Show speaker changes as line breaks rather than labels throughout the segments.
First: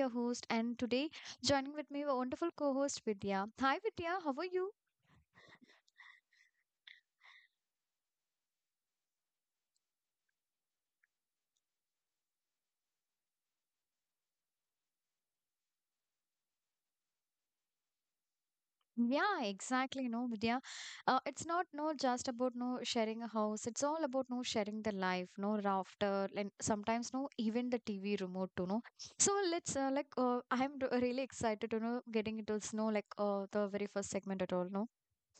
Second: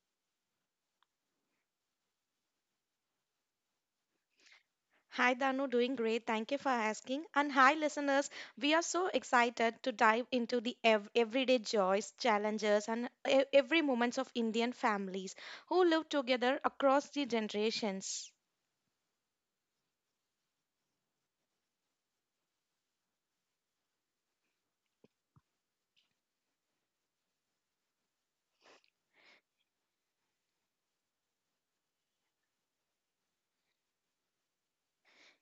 your host, and today joining with me, a wonderful co host, Vidya. Hi, Vidya, how are you?
Hi, Danu, doing great. Thank you for asking. And hi, listeners. We are so excited to dive into the everyday joys, challenges, and every moments of Indian families who live together across the generations.
Yeah, exactly. No, Vidya, it's not, no, just about, no, sharing a house. It's all about, no, sharing the life, no, rafter, and sometimes, no, even the TV remote, to know. So let's, like, I'm really excited to know, getting into this, no, like, the very first segment at all, no.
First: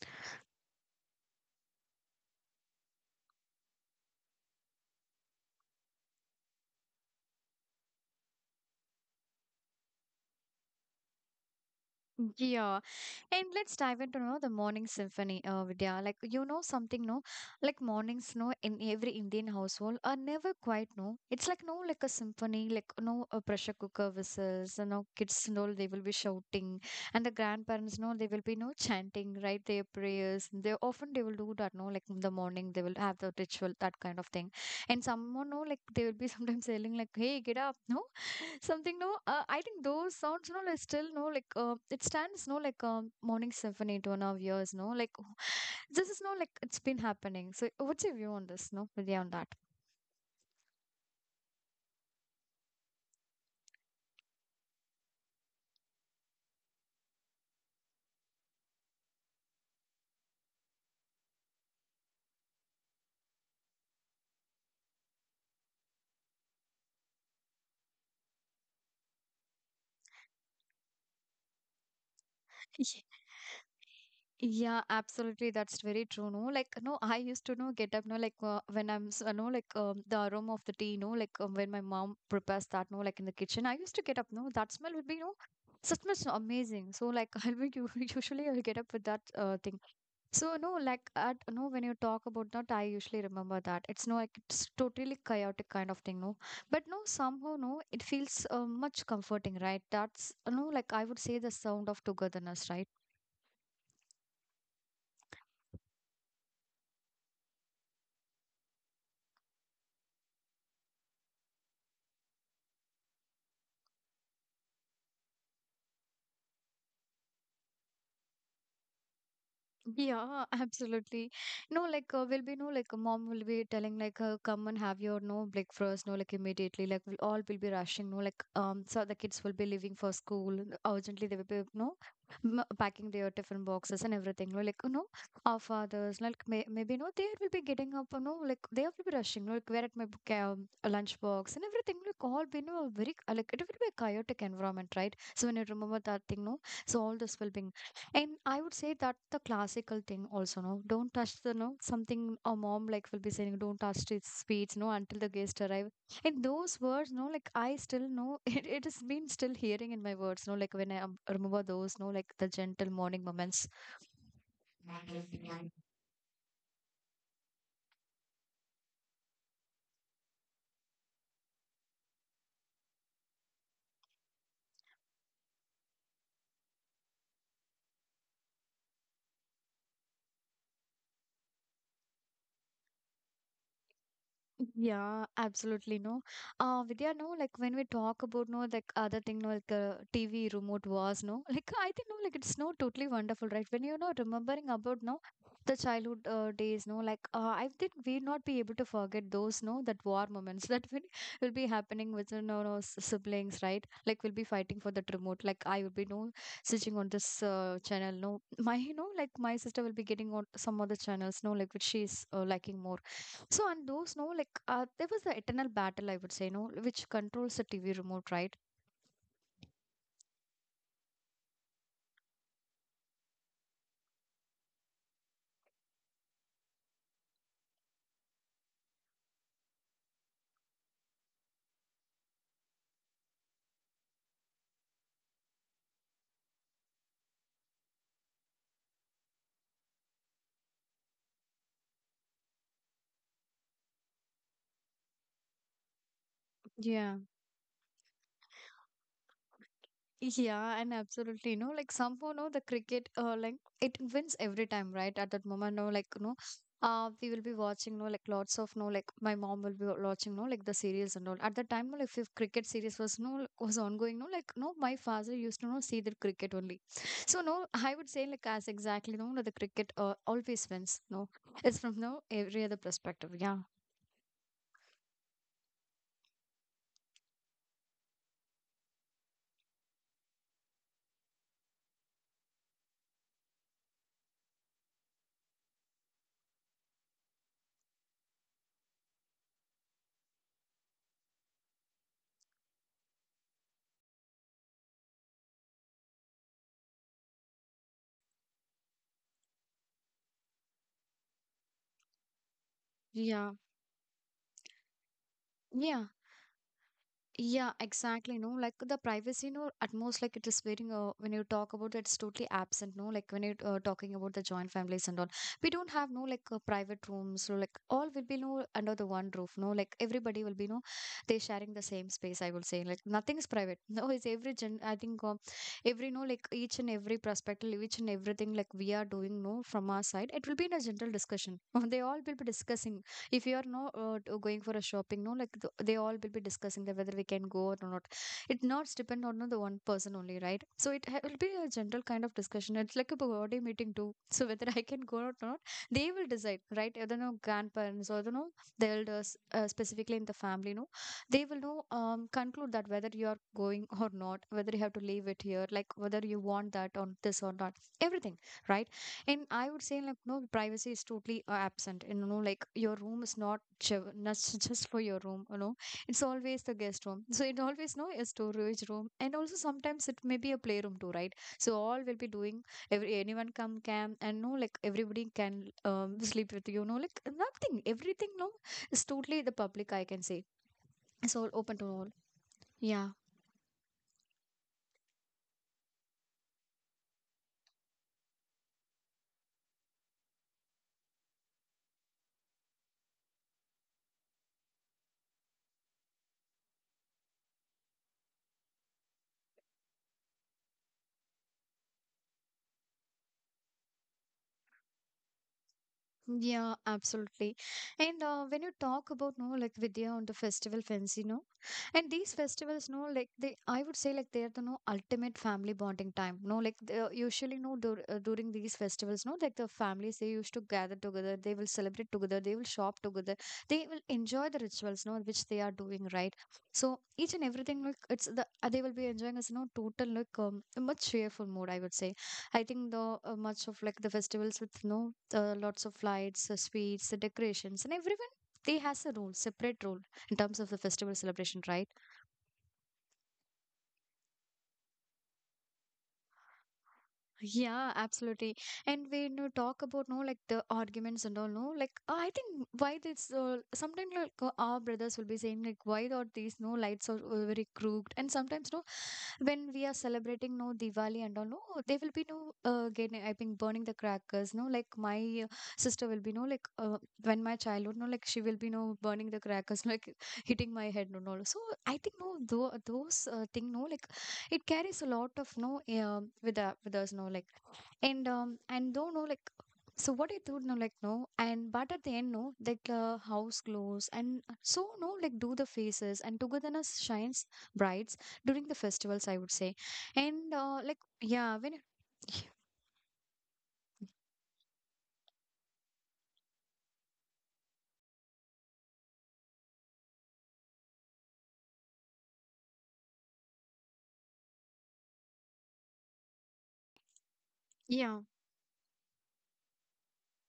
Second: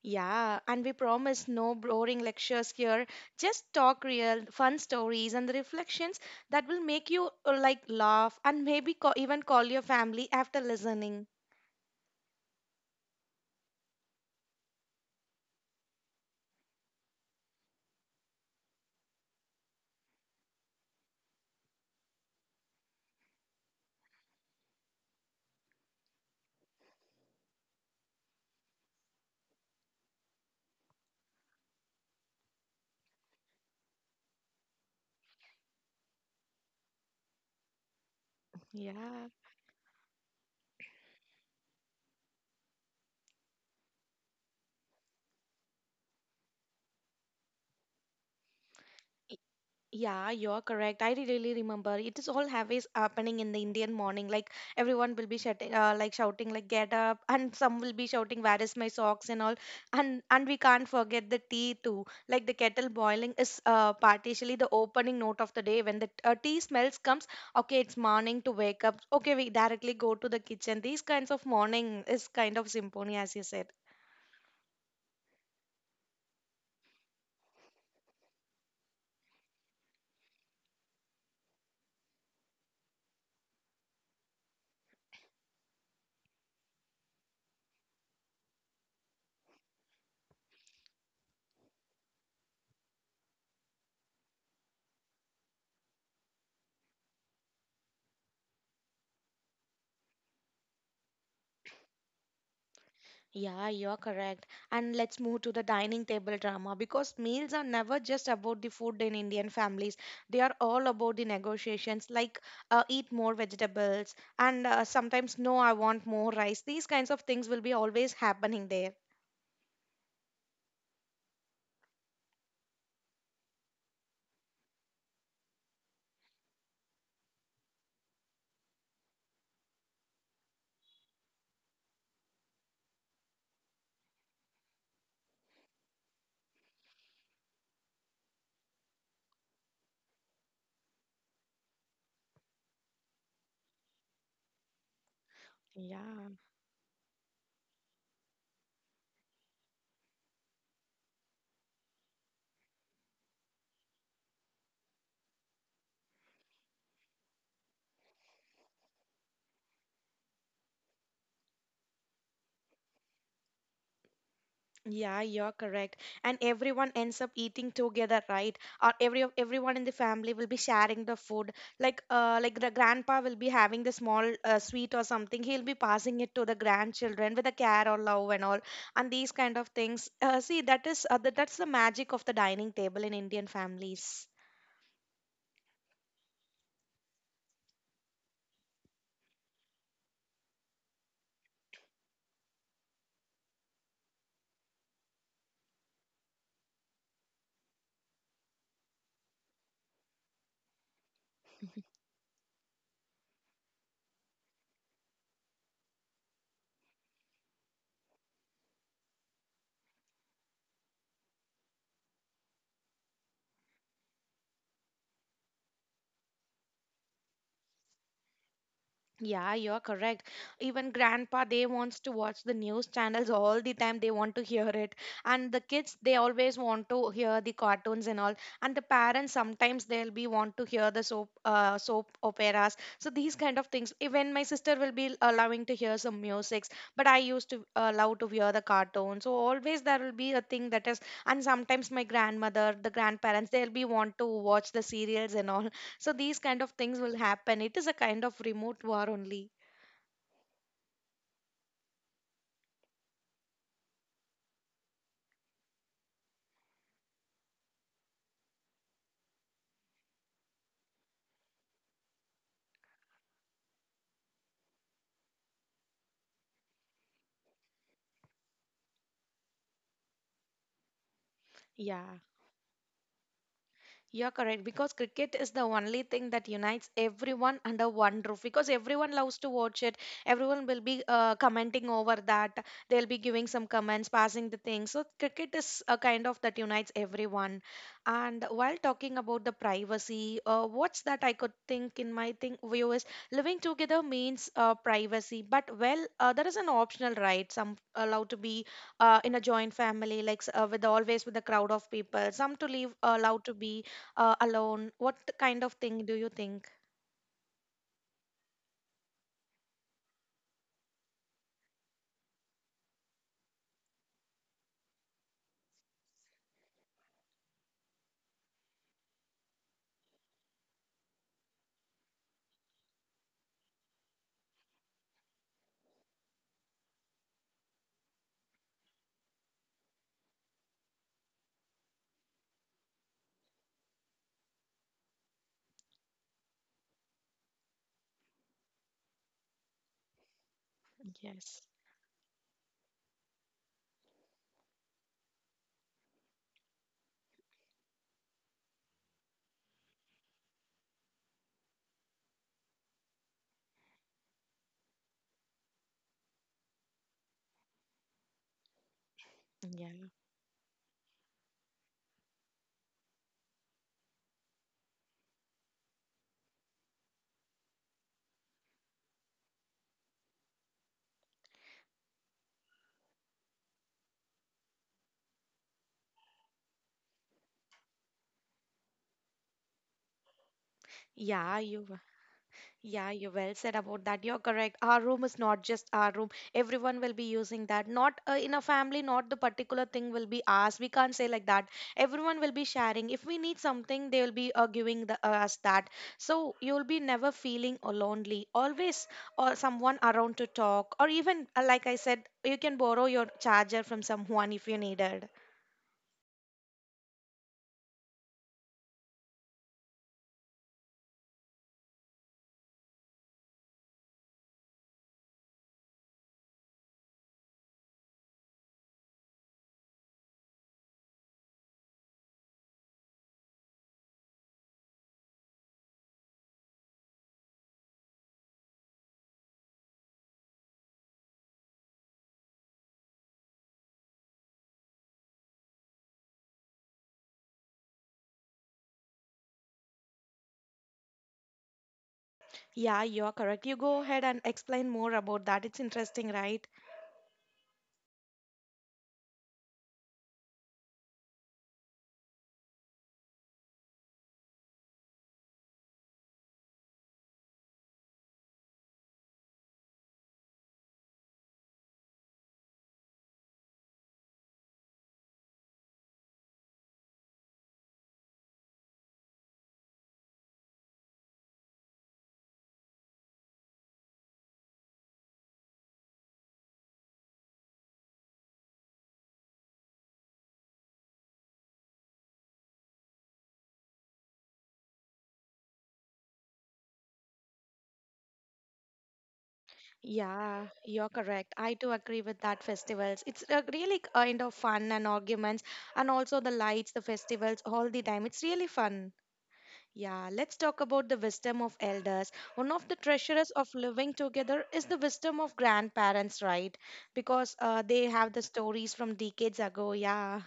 Yeah, and we promise no boring lectures here. Just talk real, fun stories and the reflections that will make you like laugh and maybe even call your family after listening.
Yeah. And let's dive into, the morning symphony, Vidya. Like you know something, no, like mornings, no, in every Indian household are never quite, no. It's like, no, like a symphony, like, no, a pressure cooker whistles. You know, kids, no, they will be shouting, and the grandparents, no, they will be, no, chanting, right? Their prayers. They often they will do that, no, like in the morning they will have the ritual, that kind of thing. And someone, no, like they will be sometimes telling like, hey, get up, no, something, no,
Yeah.
I think those sounds, no, like still, no, like, it stands, no, like, morning symphony to one of yours, no, like this is, no, like it's been happening. So what's your view on this, no, Vidya, on that?
Yeah, you're correct. I really remember it is all always happening in the Indian morning. Like everyone will be shouting, like shouting, like get up, and some will be shouting, "Where is my socks?" and all. And we can't forget the tea too. Like the kettle boiling is partially the opening note of the day. When the tea smells comes, okay, it's morning to wake up. Okay, we directly go to the kitchen. These kinds of morning is kind of
Ye-
symphony, as you said.
yeah, absolutely, that's very true, no, like, no, I used to, no, get up, no, like, no, like, the aroma of the tea, no, like, when my mom prepares that, no, like in the kitchen, I used to get up, no, that smell would be no such much amazing, so like usually I'll get up with that thing. So, no, like at, no, when you talk about that, I usually remember that it's, no, like it's totally chaotic kind of thing, no. But, no, somehow, no, it feels much comforting, right? That's no, like I would say the sound of togetherness, right?
Yeah, you're correct. And let's move to the dining table drama because meals are never just about the food in Indian families. They are all about the negotiations, like eat more vegetables and sometimes no, I want more rice. These kinds of things will be always happening there.
Yeah, absolutely. No, like will be no like mom will be telling like come and have your no breakfast, no, like immediately, like we all will be rushing, no, like so the kids will be leaving for school urgently, they will be no packing their tiffin boxes and everything, no, like, you know, our fathers like maybe, no, they will be getting up, you know, like they will be rushing, no, like, where at my book, a lunch box and everything, like all be no very like it will be a chaotic environment, right? So when you remember that
Yeah.
thing, no, so all this will be. And I would say that the classical thing also, no, don't touch the no something, a mom like will be saying, don't touch its speech, no, until the guests arrive. And those words, no, like I still know it has been still hearing in my words, no, like when I remember those, no, like the gentle morning moments.
Yeah, you're correct. And everyone ends up eating together, right? Or everyone in the family will be sharing the food. Like the grandpa will be having the small sweet or something. He'll be passing it to the grandchildren with a care or love and all. And these kind of things. See, that's the magic of the dining table in Indian families.
Yeah, absolutely, no. Vidya, no, like when we talk about, no, like other thing, no, like, TV remote was, no, like I think, no, like it's, no, totally wonderful, right? When, remembering about, no, the childhood days, no, like I think we not be able to forget those, no, that war moments that will be happening with, you know, no, siblings, right? Like we'll be fighting for that remote. Like I will be no switching on this channel, no, my, like my sister will be getting on some other channels, no, like which she's liking more. So, and those, no, like, there was the eternal battle, I would say, no, which controls the TV remote, right?
Yeah, you're correct. Even grandpa, they wants to watch the news channels all the time. They want to hear it. And the kids, they always want to hear the cartoons and all. And the parents, sometimes they'll be want to hear the soap operas. So these kind of things. Even my sister will be allowing to hear some musics, but I used to love to hear the cartoons. So always there will be a thing that is. And sometimes my grandmother, the grandparents, they'll be want to watch the serials and all. So these kind of things
Yeah.
will happen. It is a kind of remote war only.
Yeah, and absolutely, no, like, somehow, no, the cricket, like, it wins every time, right? At that moment, no, like, no, we will be watching, no, like, lots of, no, like, my mom will be watching, no, like, the series and all. At that time, no, like, if cricket series was ongoing, no, like, no, my father used to, no, see the cricket only. So, no, I would say, like, as exactly, no, the cricket always wins, no, it's from, no,
Yeah.
every other perspective, yeah.
You're correct because cricket is the only thing that unites everyone under one roof because everyone loves to watch it. Everyone will be commenting over that. They'll be giving some comments, passing the thing. So cricket is a kind of that unites everyone. And while talking about the privacy, what's that I could think in my thing view is living together means privacy, but well, there is an optional right. Some allowed to be in a joint family, like with always with a crowd of people. Some to leave allowed
Yeah,
to be alone, what kind of
yeah,
thing do you think?
yeah, exactly. No, like the privacy, no, at most, like it is very, when you talk about it, it's totally absent. No, like when you're talking about the joint families and all, we don't have no like private rooms, so like all will be no under the one roof. No, like everybody will be, no, they sharing the same space. I will say, like nothing is private. No, it's every gen, I think, uh, every, no, like each and every perspective, each and everything, like we are doing no from our side, it will be in a general discussion. They all will be discussing if you are no going for a shopping, no, like they all will be discussing that whether we can go or not. It not depend on, no, the one person only, right? So it will be
Yes.
a general kind of discussion, it's like a body meeting too so whether I can go or not, they will decide, right? I don't know, grandparents, or I don't know, the elders, specifically in the family, no, they will know, conclude that whether you are going or not, whether you have to leave it here, like whether you want that or this or not, everything, right? And I would say
Yeah.
like no privacy is totally absent. And like your room is not not just for your room. It's always the guest room. So it always no a storage room, and also sometimes it may be a playroom too, right? So all will be doing. Every anyone come camp, and no like everybody can sleep with you. No, like nothing. Everything, no, is totally the public. I can say it's all
yeah
open
you
to
w-
all. Yeah.
yeah, you well said about that. You're correct, our room is not just our room, everyone will be using that, not in a family not the particular thing will be ours, we can't say like that. Everyone will be sharing, if we need something they will be giving us that. So you'll be never feeling lonely, always or someone around to talk, or even like I said, you can borrow your charger from someone if you needed.
Yeah, absolutely. And when you talk about no like Vidya on the festival fancy, no, and these festivals, no, like they, I would say like they are the no ultimate family bonding time. No, like they are usually no during these festivals, no, like the families they used to gather together, they will celebrate together, they will shop together, they will enjoy the rituals, no, which they are doing, right? So each and everything, like it's they will be enjoying as no total like much cheerful mood, I would say. I think the much of like the festivals with no lots of lights, sweets, the decorations, and everyone they has a role, separate role in terms of the festival celebration, right?
Yeah, you're correct. You go ahead and explain more about that. It's interesting, right?
Yeah, absolutely. And when you talk about, no, like the arguments and all, no, like I think why this sometimes like our brothers will be saying like why are these no lights are very crooked, and sometimes no when we are celebrating no Diwali and all no they will be no getting I think burning the crackers, no, like my sister will be no like when my childhood no like she will be no burning the crackers like hitting my head, no, no, so I think no those thing, no, like it carries a lot of, no, with us, no, like. And don't know like so what I thought, no, like, no, and but at the end, no, like, house glows and so no like do the faces and togetherness shines brights during the festivals, I would say. And
Yeah,
like
you're correct.
yeah when
I
it-
too agree with that festivals. It's a really kind of fun and arguments and also the lights, the festivals all the time. It's really fun. Yeah, let's talk about the wisdom of elders. One of the treasures of living together is the wisdom of grandparents, right? Because they
yeah.
have the stories from decades ago. Yeah.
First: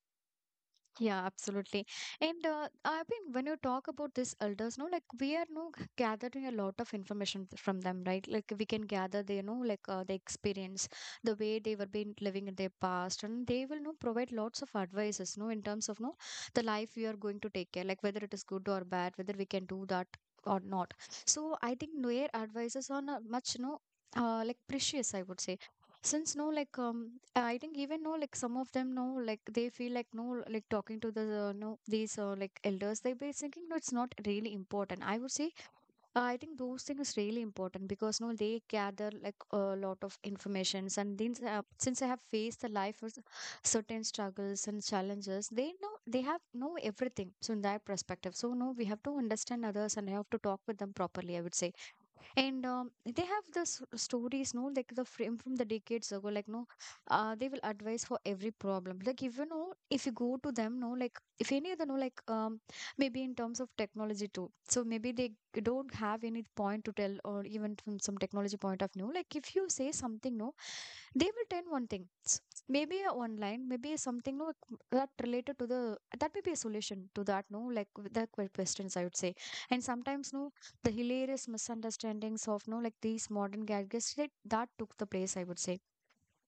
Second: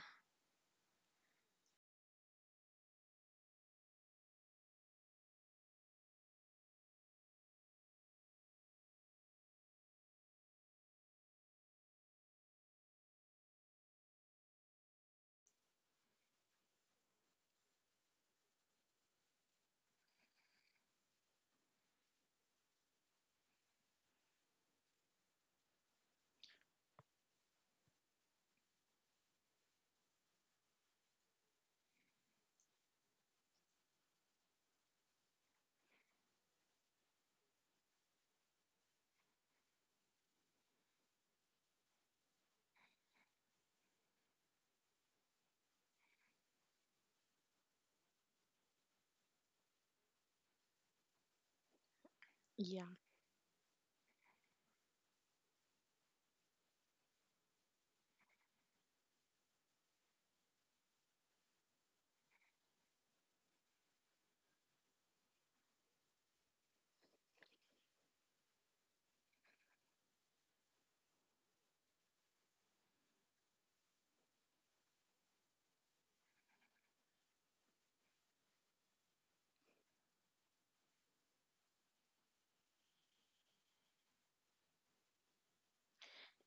Yeah, absolutely. And I mean, when you talk about these elders, no, like we are no gathering a lot of information from them, right? Like we can gather, they know, like, the experience, the way they were been living in their past, and they will no provide lots of advices, no, in terms of no the life we are going to take care, like whether it is good or bad, whether we can do that or not. So I think their advices are not much, no. Like precious, I would say since no like I think even no like some of them know like they feel like no like talking to the no these like elders they be thinking no it's not really important I would say. I think those things is really important because no they gather like a lot of informations. And then since I have faced the life with certain struggles and challenges they know they have know everything, so in that perspective, so no we have to understand others and have to talk with them properly, I would say. And they have the stories no like the frame from the decades ago like no. They will advise for every problem, like if you know if you go to them no like if any other no like maybe in terms of technology too. So maybe they don't have any point to tell, or even from some technology point of view, like if you say something no they will tell one thing maybe a online, maybe something no, like, that related to the that may be a solution to that no like with the questions, I would say. And sometimes no the hilarious misunderstandings of no like these modern gadgets they, that took the place, I would say.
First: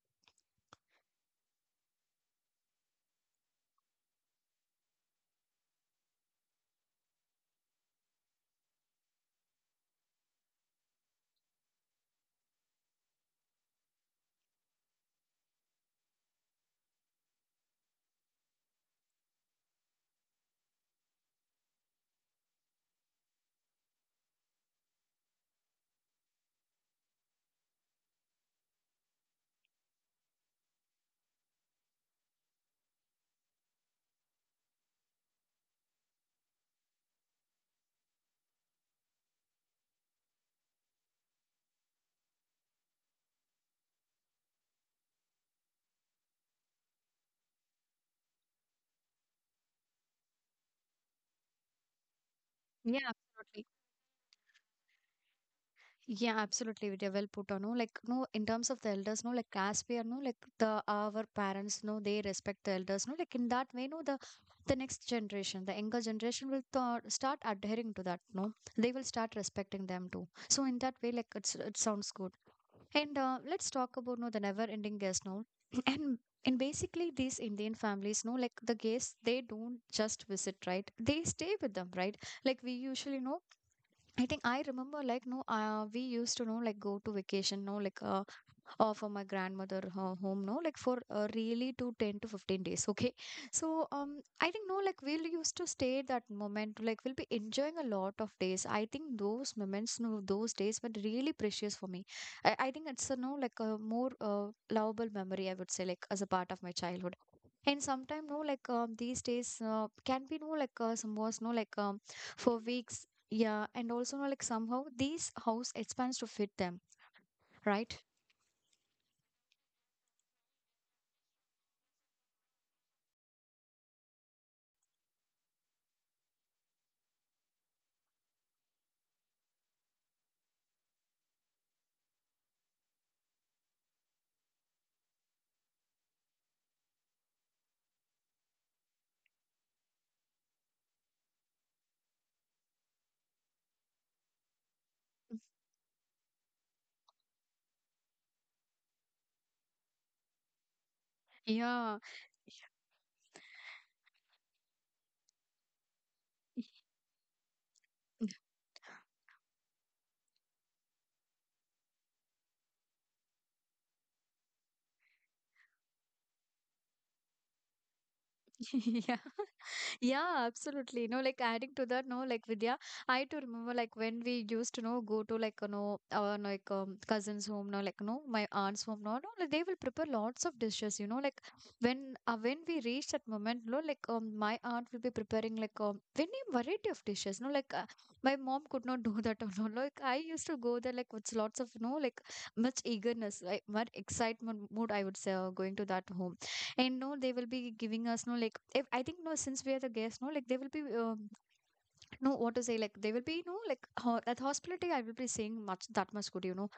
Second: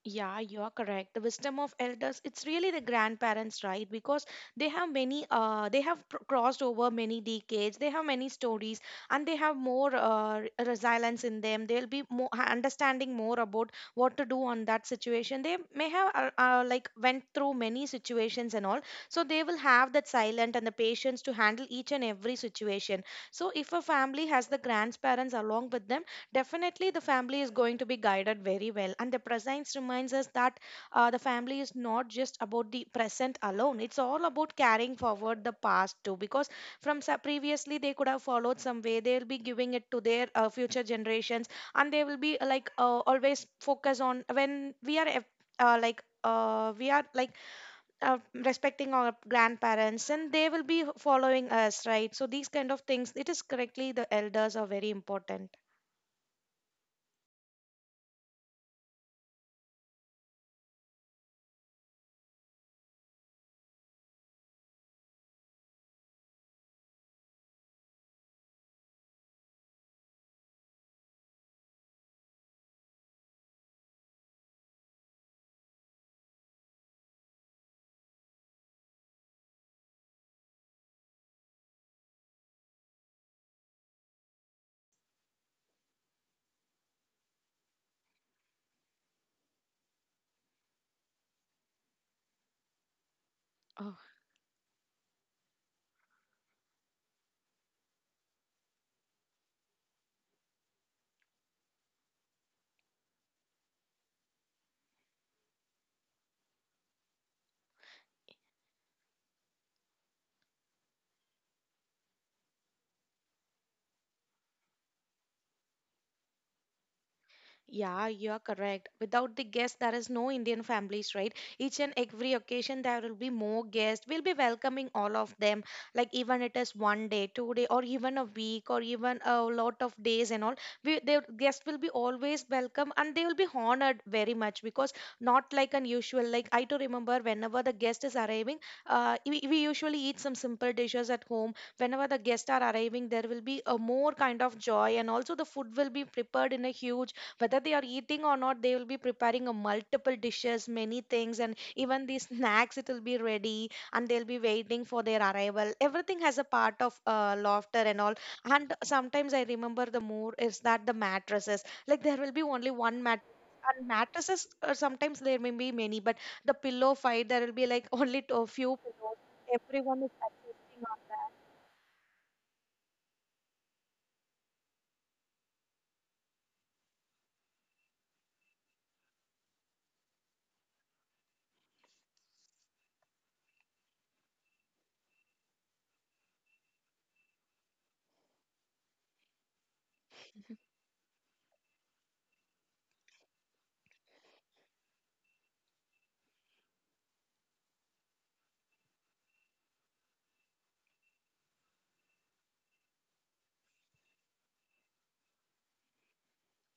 Yeah, you are correct. The wisdom of elders, it's really the grandparents, right? Because they have many, they have crossed over many decades, they have many stories, and they have more resilience in them. They'll be more understanding more about what to do on that situation. They may have like went through many situations and all, so they will have that silent and the patience to handle each and every situation. So if a family has the grandparents along with them, definitely, the family is going to be guided very well, and the presence reminds us that the family is not just about the present alone. It's all about carrying forward the past too, because from previously they could have followed some way. They'll be giving it to their future generations, and they will be always focus on when we are uh, like uh, we are like uh, respecting our grandparents, and they will be following us, right? So these kind of
Yeah,
things, it is
absolutely.
correctly the elders are very important.
Yeah, absolutely. They well put on. No, like no, in terms of the elders, no, like as we are, no, like the our parents, no, they respect the elders, no, like in that way, no, the next generation, the younger generation will start adhering to that. No, they will start respecting them too. So in that way, like it sounds good. And let's talk about no, the never-ending guest, no, and. And basically, these Indian families, no, like the guests, they don't just visit, right? They stay with them, right? Like we usually know I think I remember like no we used to know like go to vacation no like for my grandmother home now like for really to 10 to 15 days okay. So I think no like we'll used to stay at that moment, like we'll be enjoying a lot of days. I think those moments no those days were really precious for me. I think it's a no like a more lovable memory, I would say, like as a part of my childhood. And sometime no like these days can be no like some was no like for weeks, yeah. And also no like somehow these house expands to fit them. Right.
Yeah, you are correct. Without the guests, there is no Indian families, right? Each and every occasion, there will be more guests. We'll be welcoming all of them. Like even it is one day, 2 day, or even a week, or even a lot of days and all. We the guests will be always welcome, and they will be honored very much because not like unusual. Like I do remember, whenever the guest is arriving, we usually eat some simple dishes at home. Whenever the guests are arriving, there will be a more kind of joy, and also the food will be prepared in a huge, whether they are eating or not, they will be preparing a multiple dishes, many things, and
Yeah.
even the snacks, it will be ready and they'll be waiting for their arrival. Everything has a part of laughter and all. And sometimes I remember the more is that the mattresses, like there will be only one mat and mattresses, sometimes there may be many, but the pillow fight there will be like only a few
Yeah,
pillows, everyone is
yeah,
adjusting on
absolutely. No,
that.
like adding to that, no, like Vidya, I too remember like when we used to know go to like you know our like cousins' home, no, like no my aunt's home, no, no, like, they will prepare lots of dishes. You know, like when we reach that moment, no, like my aunt will be preparing like any variety of dishes. No, like my mom could not do that. No, like I used to go there like with lots of no like much eagerness, like much excitement mood, I would say, going to that home. And no they will be giving us no like if I think no since we are the guests no like they will be no what to say, like they will be no like ho at hospitality I will be saying much that much good, you know.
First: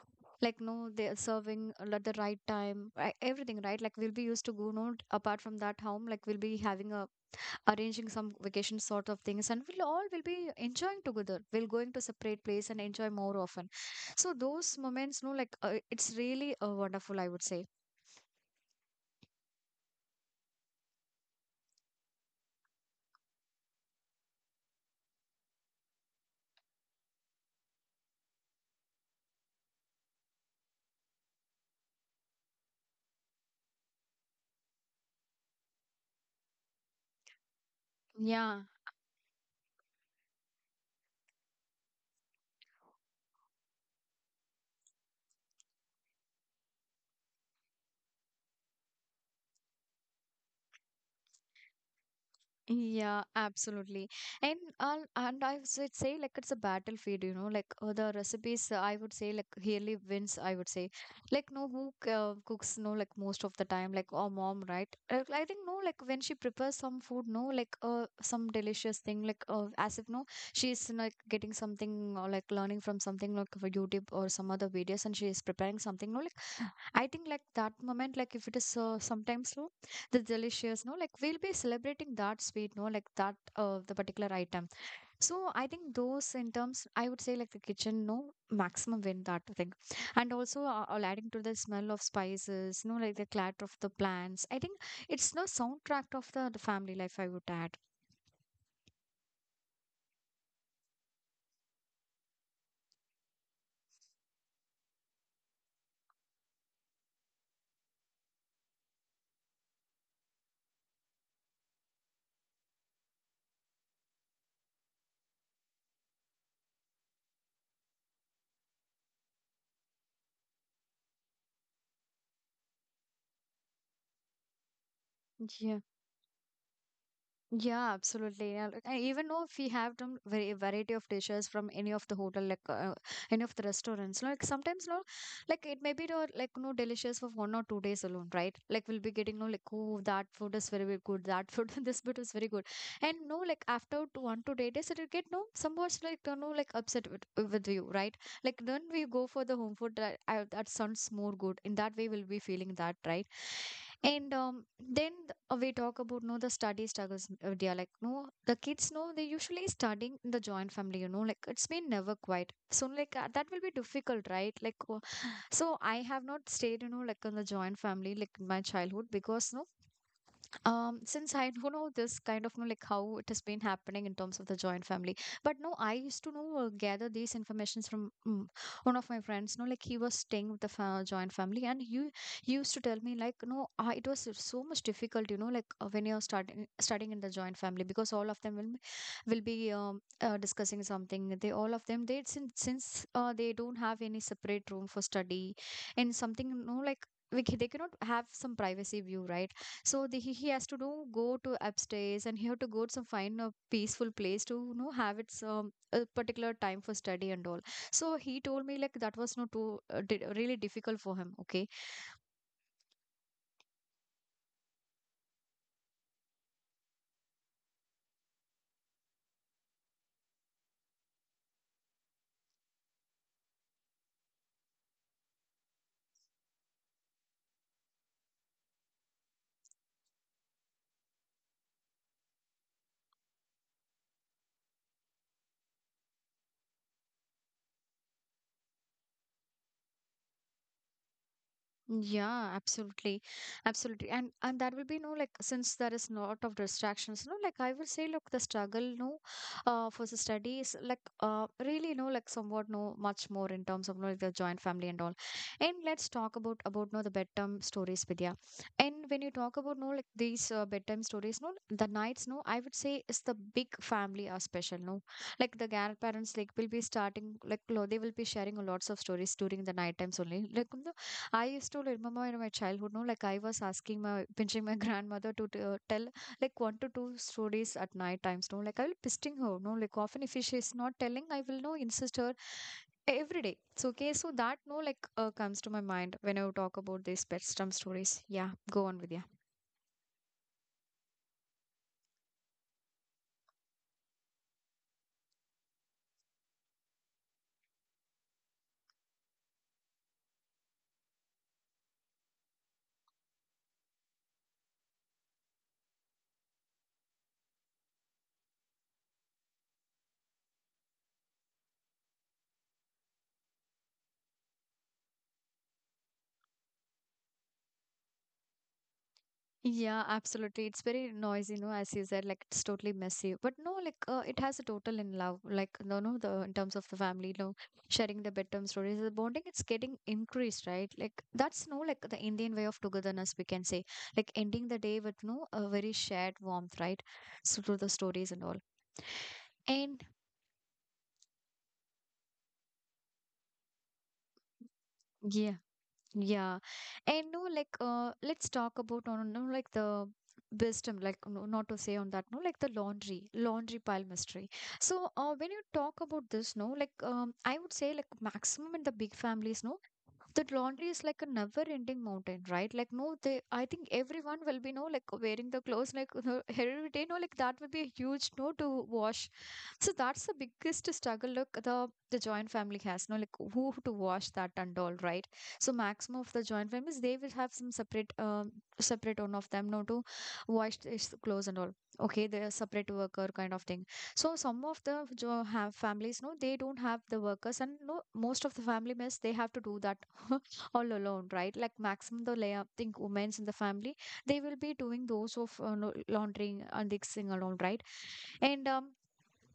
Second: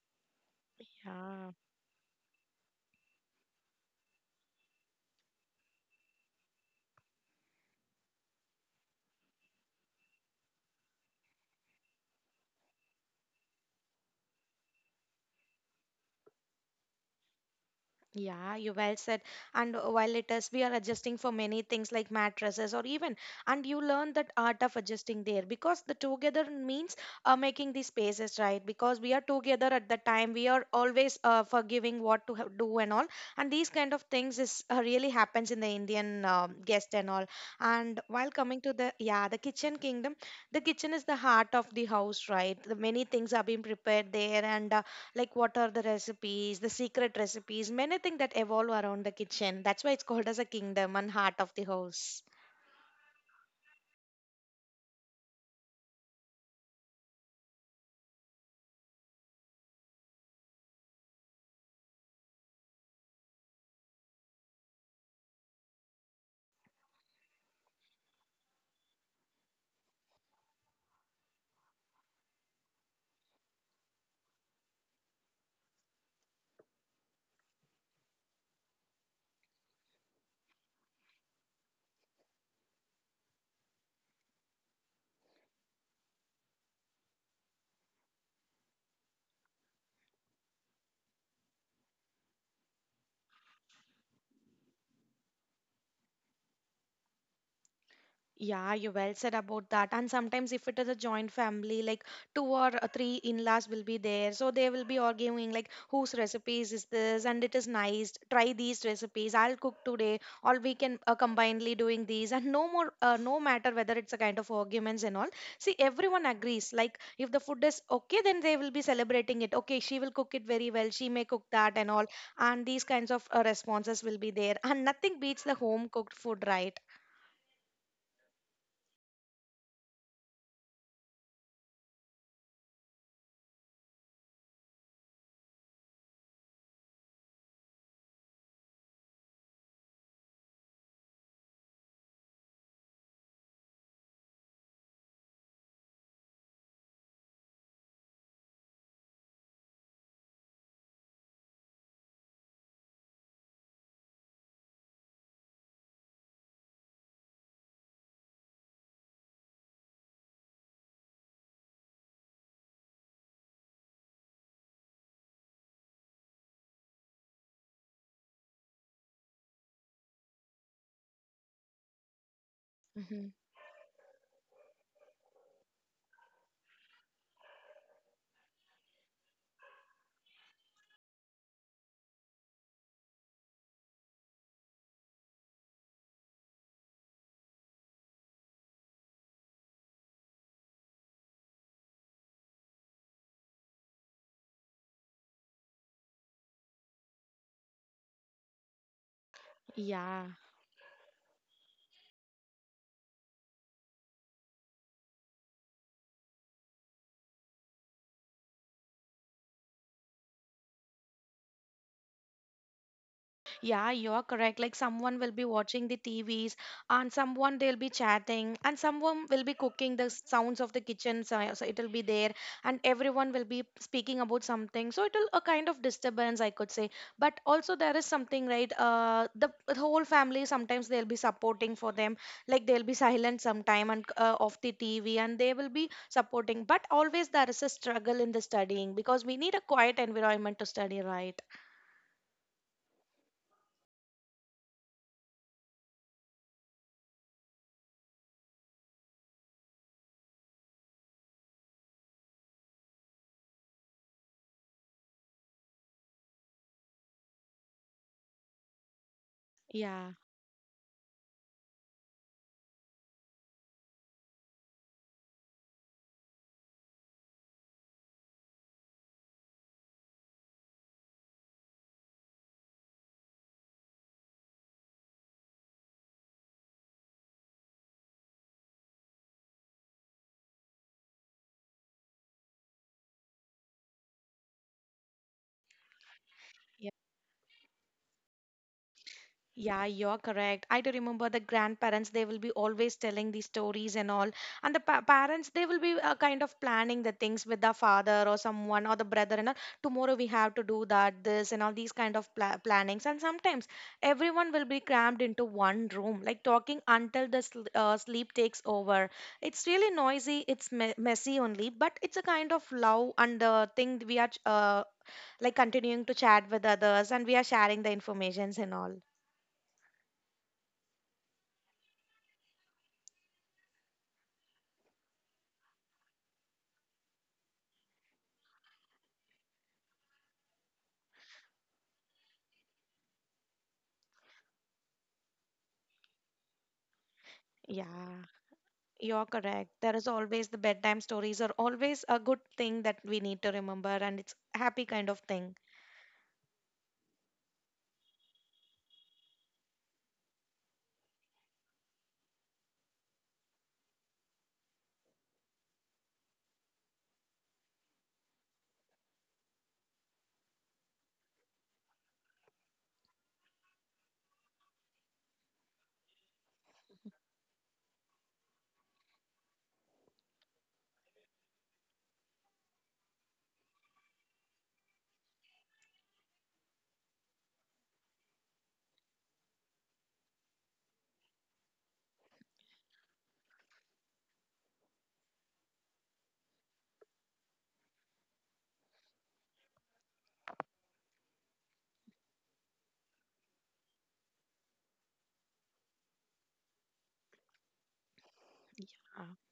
Like no they are
Yeah.
serving at the right time right, everything right, like we'll be used to go no apart from that home like we'll be having a arranging some vacation sort of things, and we'll all will be enjoying together, we'll going to separate place and enjoy more often. So those moments no like it's really wonderful, I would say.
Yeah, you well said. And while it is, we are adjusting for many things like mattresses or even, and you learn that art of adjusting there because the together means making the spaces right because we are together at the time. We are always forgiving what to do and all. And these kind of things is really happens in the Indian guest and all. And while coming
Yeah.
to the yeah, the kitchen kingdom, the kitchen is the heart of the house, right? The many things are being prepared there, and like what are the recipes, the secret recipes, many things that evolve around the kitchen. That's why it's called as a kingdom and heart of the house.
Yeah, absolutely. And I would say like it's a battlefield, you know, like the recipes I would say like really wins, I would say. Like no who cooks no like most of the time like our mom, right? I think no like when she prepares some food, no like some delicious thing like as if no she's like getting something or like learning from something like for YouTube or some other videos, and she is preparing something no like, I think like that moment, like if it is sometimes no, the delicious, no, like we'll be celebrating that sweet, no, like that the particular item. So I think those in terms, I would say like the kitchen, no, maximum win that thing, and also adding to the smell of spices, no, like the clatter of the plants. I think it's the soundtrack of the family life, I would add.
Yeah, you well said about that. And sometimes, if it is a joint family, like two or three in-laws will be there, so they will be arguing like whose recipes is this, and it is nice. Try these recipes. I'll cook today, or we can combinedly doing these, and no more, no matter whether it's a kind of arguments and all. See, everyone agrees. Like if the food is okay, then they will be celebrating it. Okay, she will cook it very well. She may cook that and all, and these kinds of responses will be there, and nothing beats the
Yeah.
home cooked food, right?
Yeah, absolutely. Yeah, like, I even know if we have some very variety of dishes from any of the hotel, like any of the restaurants, like sometimes, no, like it may be no, like no delicious for one or two days alone, right? Like we'll be getting no, like oh that food is very, very good, that food this bit is very good, and no, like after two, one to two days, it'll get no somewhat like you know like upset with you, right? Like then we go for the home food that that sounds more good. In that way, we'll be feeling that, right? And then we talk about no the study struggles, dear. Like no, the kids know they usually studying in the joint family. You know, like it's been never quite. So like that will be difficult, right? Like so, I have not stayed. You know, like in the joint family, like in my childhood, because no, since I don't know this kind of you know like how
Hmm.
it has been happening in terms of the joint family. But no I used to know gather these informations from one of my friends no like he was staying with the joint family, and you he used to tell me like no it was so much difficult, you know, like when you're starting studying in the joint family because all of them will be discussing something they all of them they since they don't have any separate room for study and something, you know, like we, they cannot have some privacy view, right. So the,
Yeah.
he has to know go to upstairs and he have to go to some find a peaceful place to you know have its a particular time for study and all. So he told me like that was not too really difficult for him. Okay,
Yeah, you're correct. Like someone will be watching the TVs, and someone they'll be chatting, and someone will be cooking the sounds of the kitchen. So, so it'll be there, and everyone will be speaking about something. So it'll a kind of disturbance, I could say. But also there is something, right? The whole family sometimes they'll be supporting for them. Like they'll be silent sometime and off the TV, and they will be supporting. But always there is a struggle in the studying because we need a quiet environment to study, right?
yeah, absolutely. Absolutely. And that will be no like since there is lot of distractions, no, like I will say look the struggle no for the studies like really no like somewhat no much more in terms of no like the joint family and all. And let's talk about no the bedtime stories, Vidya. And when you talk about no like
Yeah.
these bedtime stories, no the nights no I would say is the big family are special, no. Like the grandparents like will be starting like they will be sharing lots of stories during the night times only. Like I used to remember in my childhood, no, like I was asking my pinching my grandmother to tell like one to two stories at night times, no, like I will pestering her, no, like often if she is not telling, I will no insist her every day. So okay, so that no, like comes to my mind when I would talk
Yeah.
about these pet stump stories. Yeah, go on with.
Yeah, you're correct. I do remember the grandparents, they will be always telling these stories and all. And the pa parents, they will be kind of planning the things with the father or someone or the brother and all. Tomorrow we have to do that, this, and all these kind of plannings. And sometimes everyone will be crammed into one room, like talking until the sl sleep takes over. It's really noisy, it's me messy only, but it's a kind of love and the thing we are like continuing to chat with others and we are sharing the informations and all.
Yeah, absolutely. It's very noisy, no, as you said, like it's totally messy. But no, like it has a total in love. Like no, no, the in terms of the family, no, sharing the bedtime stories, the bonding, it's getting increased, right? Like that's no, like the Indian way of togetherness, we can say, like ending the day with no a very shared warmth, right? So through the
Yeah,
stories and all.
you're correct. There
And
is always the bedtime stories are always a good thing that we need to remember, and it's a happy kind of thing.
yeah. Yeah. And no, like let's talk about on no no, like the wisdom, like no, not to say on that, no, like the laundry, laundry pile mystery. So when you talk about this, no, like I would say like maximum in the big families, no, that laundry is like a never ending mountain, right? Like no, they I think everyone will be no like wearing the clothes like every day, no, like that will be a huge no to wash. So that's the biggest struggle. Look, the joint family has no like who to wash that and all, right? So maximum of the joint families they will have some separate separate one of them no to wash his clothes and all. Okay, they're separate worker kind of thing. So some of the have families no they don't have the workers and no most of the family members they have to do that all alone, right? Like maximum the lay up think women's in the family, they will be doing those of laundering and the sing alone, right? And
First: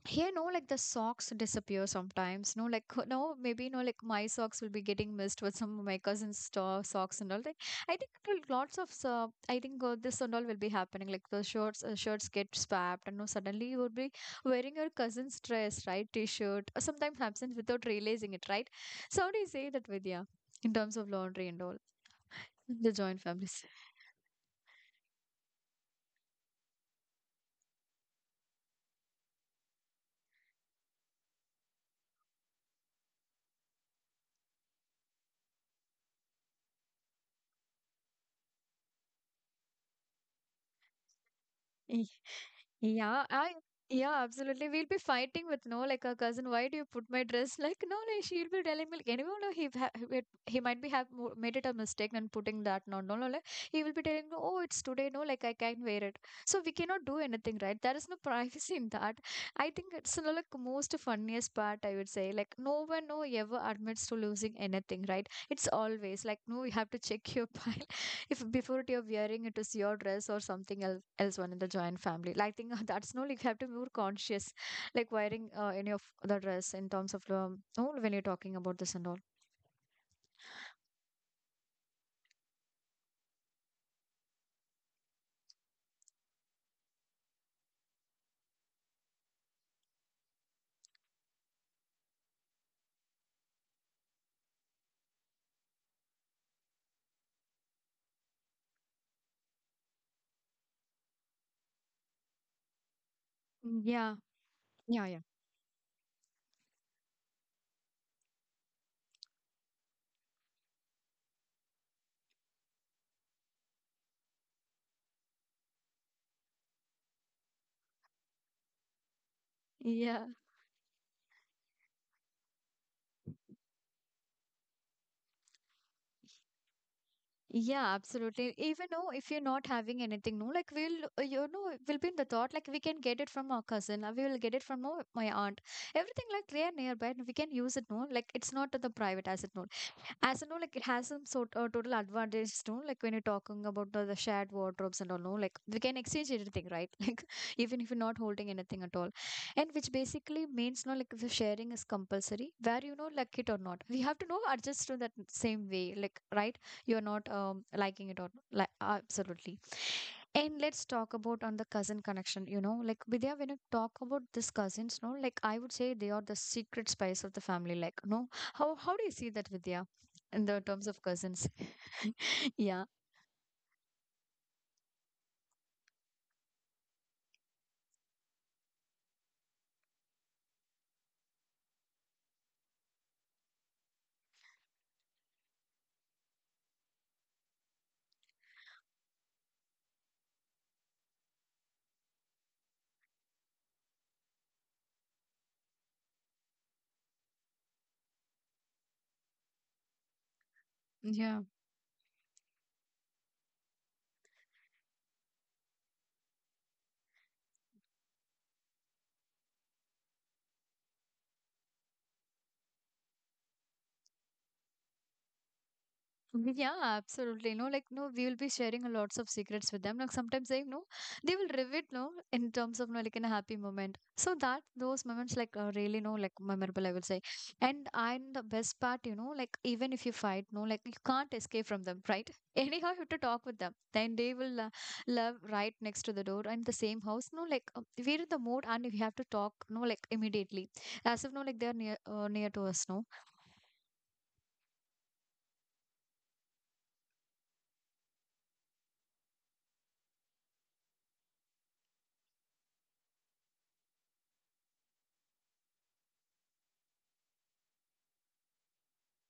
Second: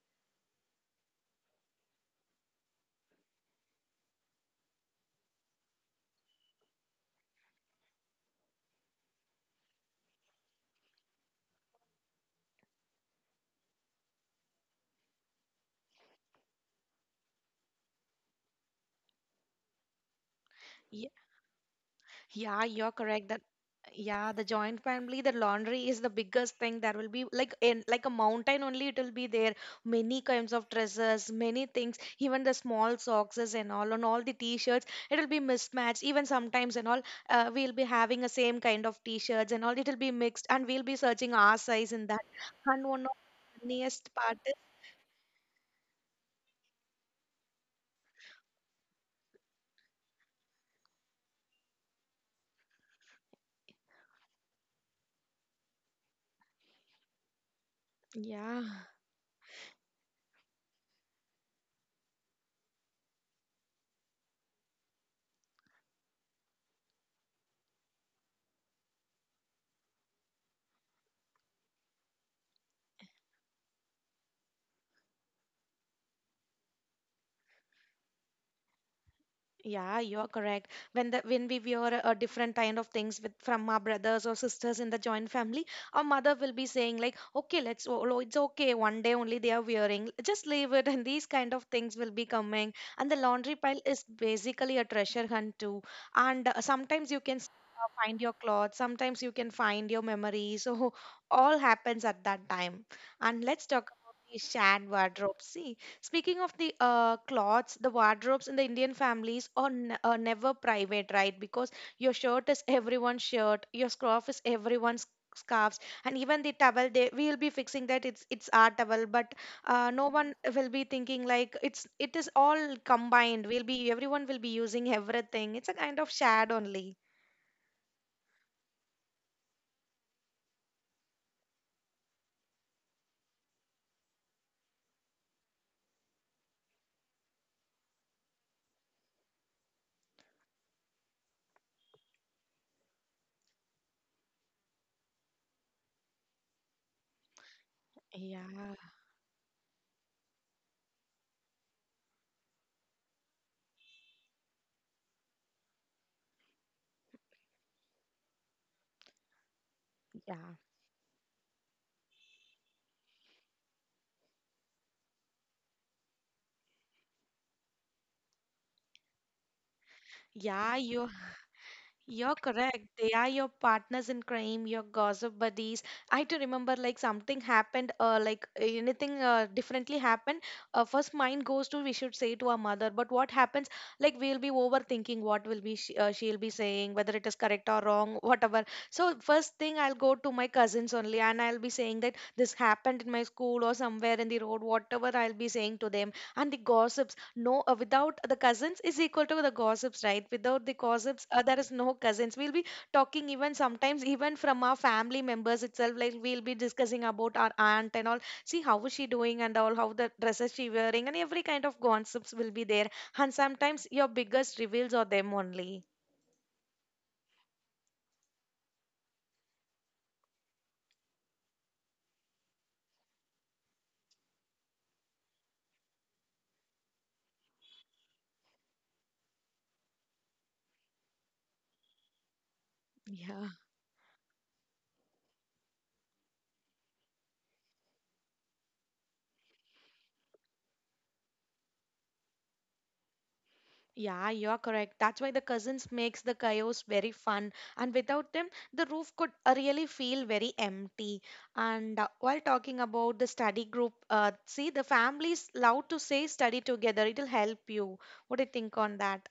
here no like the socks disappear sometimes no like no maybe no like my socks will be getting missed with some of my cousins store socks and all that. I think it will- lots of I think this and all will be happening, like the shirts, shirts get swapped, and no suddenly you would be wearing your cousin's dress, right, t-shirt, or sometimes happens without realizing it, right? So how do you say that, Vidya, in terms of
Yeah,
laundry and all,
yeah,
the
you're
joint
correct. That
families?
Yeah, the joint family, the laundry is the biggest thing. There will be like in like a mountain only it will be there. Many kinds of dresses, many things, even the small socks and all the t-shirts. It will be mismatched. Even sometimes and all, we'll be having a same kind of t-shirts and all. It will be mixed, and we'll be searching our size in that. And one of
Yeah, I
the funniest
yeah,
part is,
absolutely. We'll be fighting with no like a cousin. Why do you put my dress? Like no, no. She'll be telling me like, anyone know he ha he had- he might be have made it a mistake and putting that. No, no, no. Like, he will be telling me, oh, it's today. No, like I can't wear it. So we cannot do anything, right? There is no
yeah.
privacy in that. I think it's you know, like most funniest part. I would say like no one no ever admits to losing anything, right? It's always like no, you have to check your pile if before it you're wearing it is your dress or something else else one in the joint family, like I think that's no like you have to be more conscious, like wearing any of the dress in terms of oh, when you're talking about this and all.
Yeah, you are correct. When we wear a different kind of things with from our brothers or sisters in the joint family, our mother will be saying like, "Okay, let's. Oh, oh, it's okay. One day only they are wearing. Just leave it." And these kind of things will be coming. And the laundry pile is basically a treasure hunt too. And sometimes you can find your clothes. Sometimes you can find your memories. So all happens at that time. And let's talk about
Yeah,
the shared
yeah, yeah.
wardrobe. See, speaking of the clothes, the wardrobes in the Indian families are never private, right? Because your shirt is everyone's shirt, your scarf is everyone's scarves, and even the towel. They we will be fixing that it's our towel, but no
Yeah,
one will be thinking like it's it is all combined. We'll be everyone will be using everything. It's a kind of shared only.
yeah, absolutely. Even though if you're not having anything, no, like we'll you know, we'll be in the thought like we can get it from our cousin. We will get it from our, my aunt. Everything, like they are nearby and we can use it, no, like it's not the private asset, no. As you know, like it has some sort of total advantage, no? Like when you're talking about the shared wardrobes and all, no? Like we can exchange anything, right? Like even if you're not holding
Yeah,
anything at all, and which basically means, no, like if the sharing is compulsory, where you know like it or not, we have to know adjust to that same way, like right? You're not liking it or like, absolutely.
yeah,
And let's talk about on the cousin connection, you know, like Vidya, when you talk about these cousins, no, like I would say they are the secret spice of the family, like no, how do you see that, Vidya, in the
yeah.
terms of
You
cousins?
You're correct.
Yeah.
They are your partners in crime, your gossip buddies. I do remember like something happened, like anything differently happened. First, mind goes to we should say to our mother. But what happens? Like we'll be overthinking what will be she'll be saying, whether it is correct or wrong, whatever. So first thing, I'll go to my cousins only, and I'll be saying that this happened in my school or somewhere in the road, whatever I'll be saying to them, and the gossips. No, without the cousins is equal to the gossips, right? Without the gossips,
Yeah.
there is no cousins. We'll be talking even sometimes, even from our family members itself. Like we'll be discussing about our aunt and all. See how is she doing and all, how the dresses she wearing, and every kind of gossips will be there. And sometimes your biggest reveals are them only.
Yeah, absolutely. You know, like no, we will be sharing a lots of secrets with them. Like sometimes I know they will rivet, no, in terms of no, like in a happy moment. So that those moments like are really no, like memorable, I will say. And the best part, you know, like even if you fight, no, like you can't escape from them, right? Anyhow, you have to talk
Yeah.
with them. Then they will love right next to the door and the same house. No, like we're in the mood and we have to talk, no, like immediately, as if no, like they are near near to us, no.
Yeah, you're correct. That's why the cousins makes the chaos very fun, and without them, the roof could really feel very empty. And while talking about the study group, see the families love to say study together. It'll help you. What do you think on that?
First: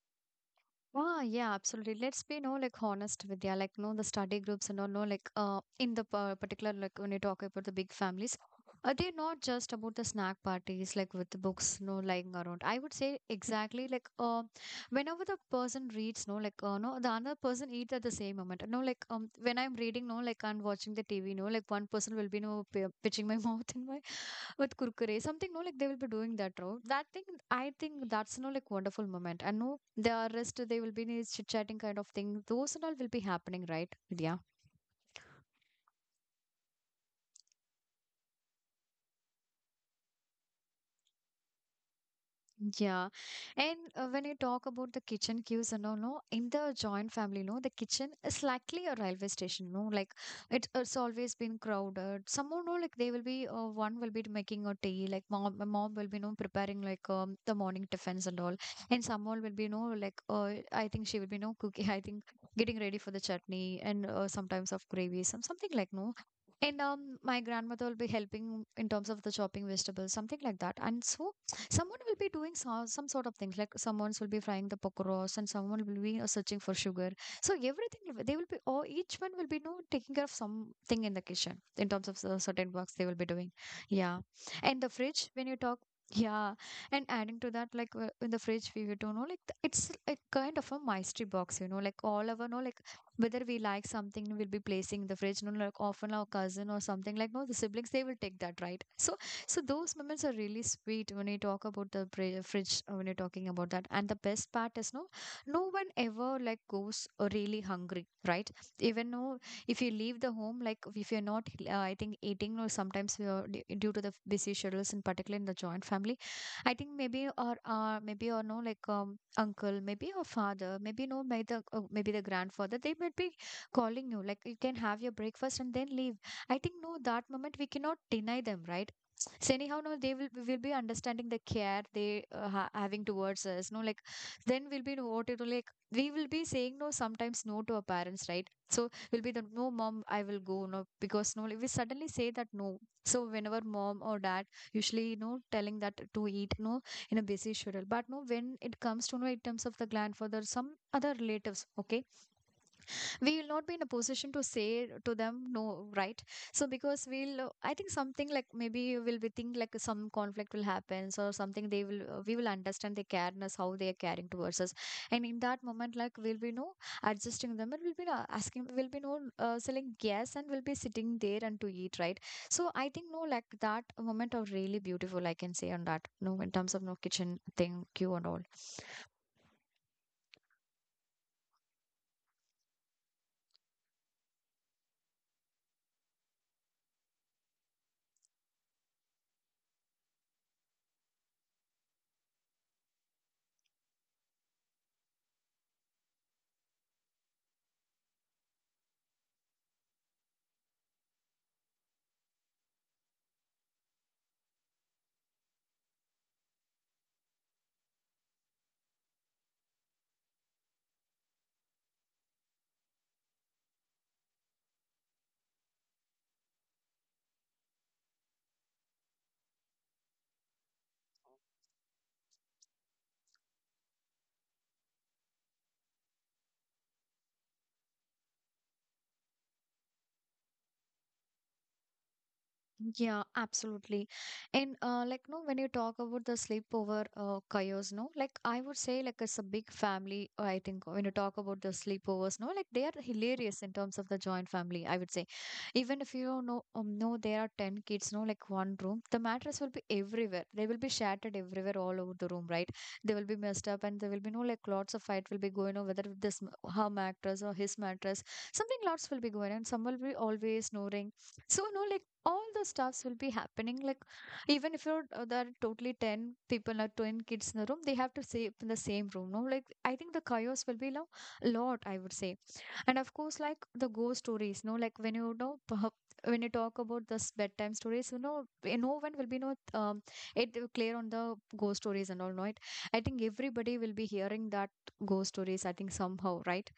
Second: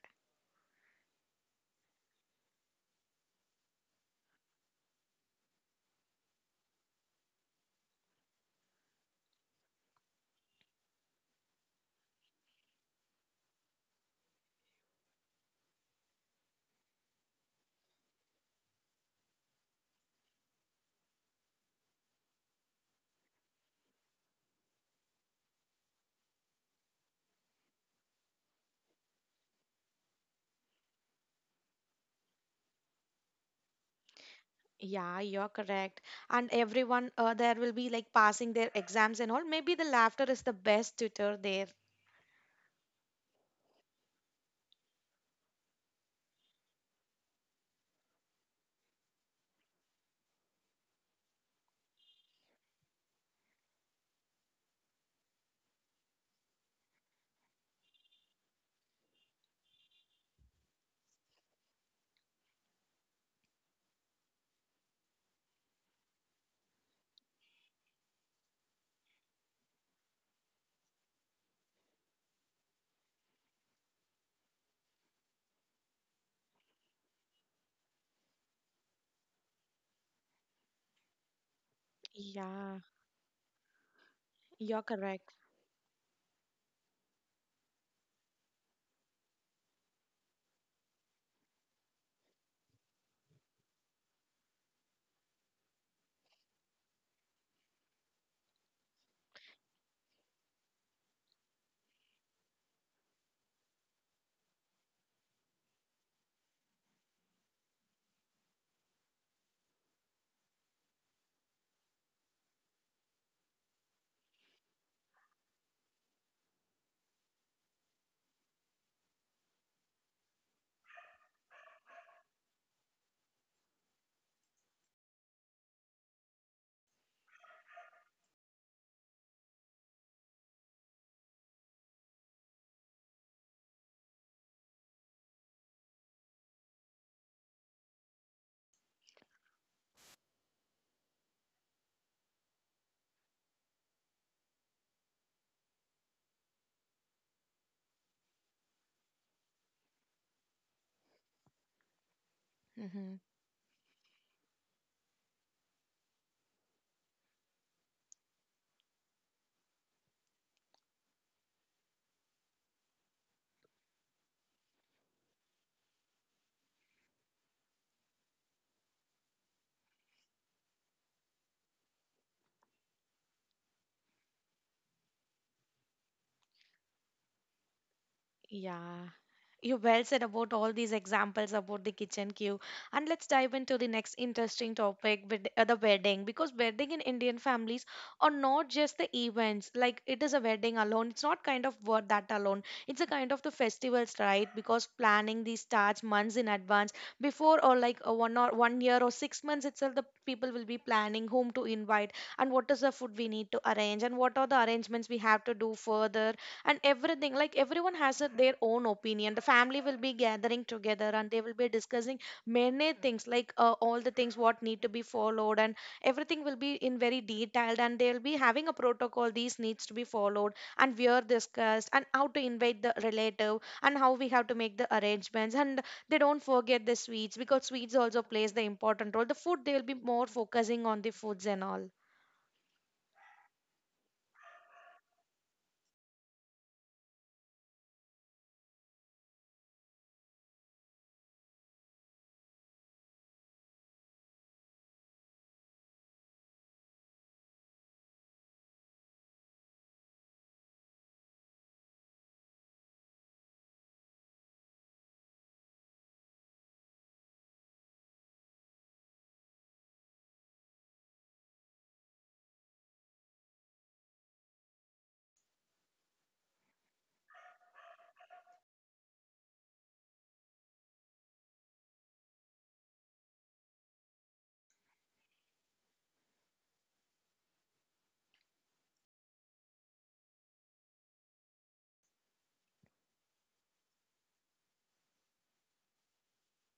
Wow, yeah, absolutely. Let's be no like honest with, yeah, like no the study groups and all, no, like in the particular, like when you talk about the big families, are they not just about the snack parties like with the books no lying around? I would say exactly, like whenever the person reads, no, like no the another person eats at the same moment. No, like when I'm reading, no, like I'm watching the TV, no, like one person will be no pitching my mouth in my with kurkure something, no, like they will be doing that row that thing. I think that's no like wonderful moment, and no the rest they will be in chit chatting kind of thing, those and all will be happening, right, Vidya?
Yeah, you're correct. And everyone there will be like passing their exams and all. Maybe the laughter is the best tutor there.
Yeah. And when you talk about the kitchen queues and all, no, in the joint family, no, the kitchen is likely a railway station, no, like it, it's always been crowded. Someone, no, like they will be, one will be making a tea, like mom, my mom will be, no, preparing like the morning tiffins and all. And someone will be, no, like, I think she will be, no, cooking, I think getting ready for the chutney and sometimes of gravy, some, something like, no, and my grandmother will be helping in terms of the chopping vegetables, something like that. And so someone will be doing so, some sort of things, like someone will be frying the pakoras and someone will be searching for sugar. So everything will they will be, or each one will be no taking care of something in the kitchen in terms of the certain
Yeah,
works they will be doing. Yeah, and
you're
the fridge
correct.
when you talk. Yeah, and adding to that, like in the fridge, we don't know, like it's a kind of a mystery box, you know, like all our know, like whether we like something, we'll be placing in the fridge. No like often our cousin or something, like no, the siblings they will take that, right? So so those moments are really sweet when you talk about the fridge, when you're talking about that. And the best part is no, no one ever like goes really hungry, right? Even though if you leave the home, like if you're not, I think eating, or sometimes we are, due to the busy schedules and particularly in the joint family, I think maybe or maybe or no like uncle, maybe your father, maybe no, maybe the grandfather, they might be calling you like you can have your breakfast and then leave. I think no, that moment we cannot deny them, right? So anyhow, no, they will be understanding the care they ha having towards us. No, like then we'll be what it will like we will be saying no sometimes no to our parents, right? So we'll be the no mom, I will go no because no like, we suddenly say that no. So whenever mom or dad usually you know telling that to eat, no, in a busy schedule, but no when it comes to no in terms of the grandfather, some other relatives, okay,
Mhm.
we will not be in a position to say to them no, right? So because we'll I think something like maybe we'll be think like some conflict will happen or something they will we will understand the careness how they are caring towards us. And in that moment, like we'll be no adjusting them and we'll be asking, we'll be no selling gas and we'll be sitting there and to eat, right? So I think no like that moment are really beautiful, I can say on that, no, in terms of no kitchen thing queue and all.
Yeah, you well said about all these examples about the kitchen queue. And let's dive into the next interesting topic with the wedding, because wedding in Indian families are not just the events. Like it is a wedding alone. It's not kind of what that alone. It's a kind of the festivals, right? Because planning these starts months in advance, before, or like a one or one year or 6 months itself, the people will be planning whom to invite, and what is the food we need to arrange, and what are the arrangements we have to do further. And everything, like everyone has a, their own opinion. The family will be gathering together and they will be discussing many things, like all the things what need to be followed. And everything will be in very detailed, and they will be having a protocol these needs to be followed, and we are discussed, and how to invite the relative, and how we have to make the arrangements. And they don't forget the sweets, because sweets also plays the important role. The food, they will be more focusing on the foods and all.
Yeah, absolutely. And like no, when you talk about the sleepover chaos, no, like I would say like it's a big family. I think when you talk about the sleepovers, no, like they are hilarious in terms of the joint family, I would say, even if you know, no, there are 10 kids, no, like one room, the mattress will be everywhere. They will be shattered everywhere, all over the room, right? They will be messed up, and there will be no like lots of fight will be going on whether this her mattress or his mattress, something lots will be going on. Some will be always snoring. So no, like all the stuffs will be happening like even if you're there are totally 10 people or 10 kids in the room they have to sleep in the same room, no like I think the chaos will be lot, I would say. And of course like the ghost stories, no like when you talk about this bedtime stories, no one will be not it will clear on the ghost stories and all, right? I think everybody will be hearing that ghost stories, I think somehow, right?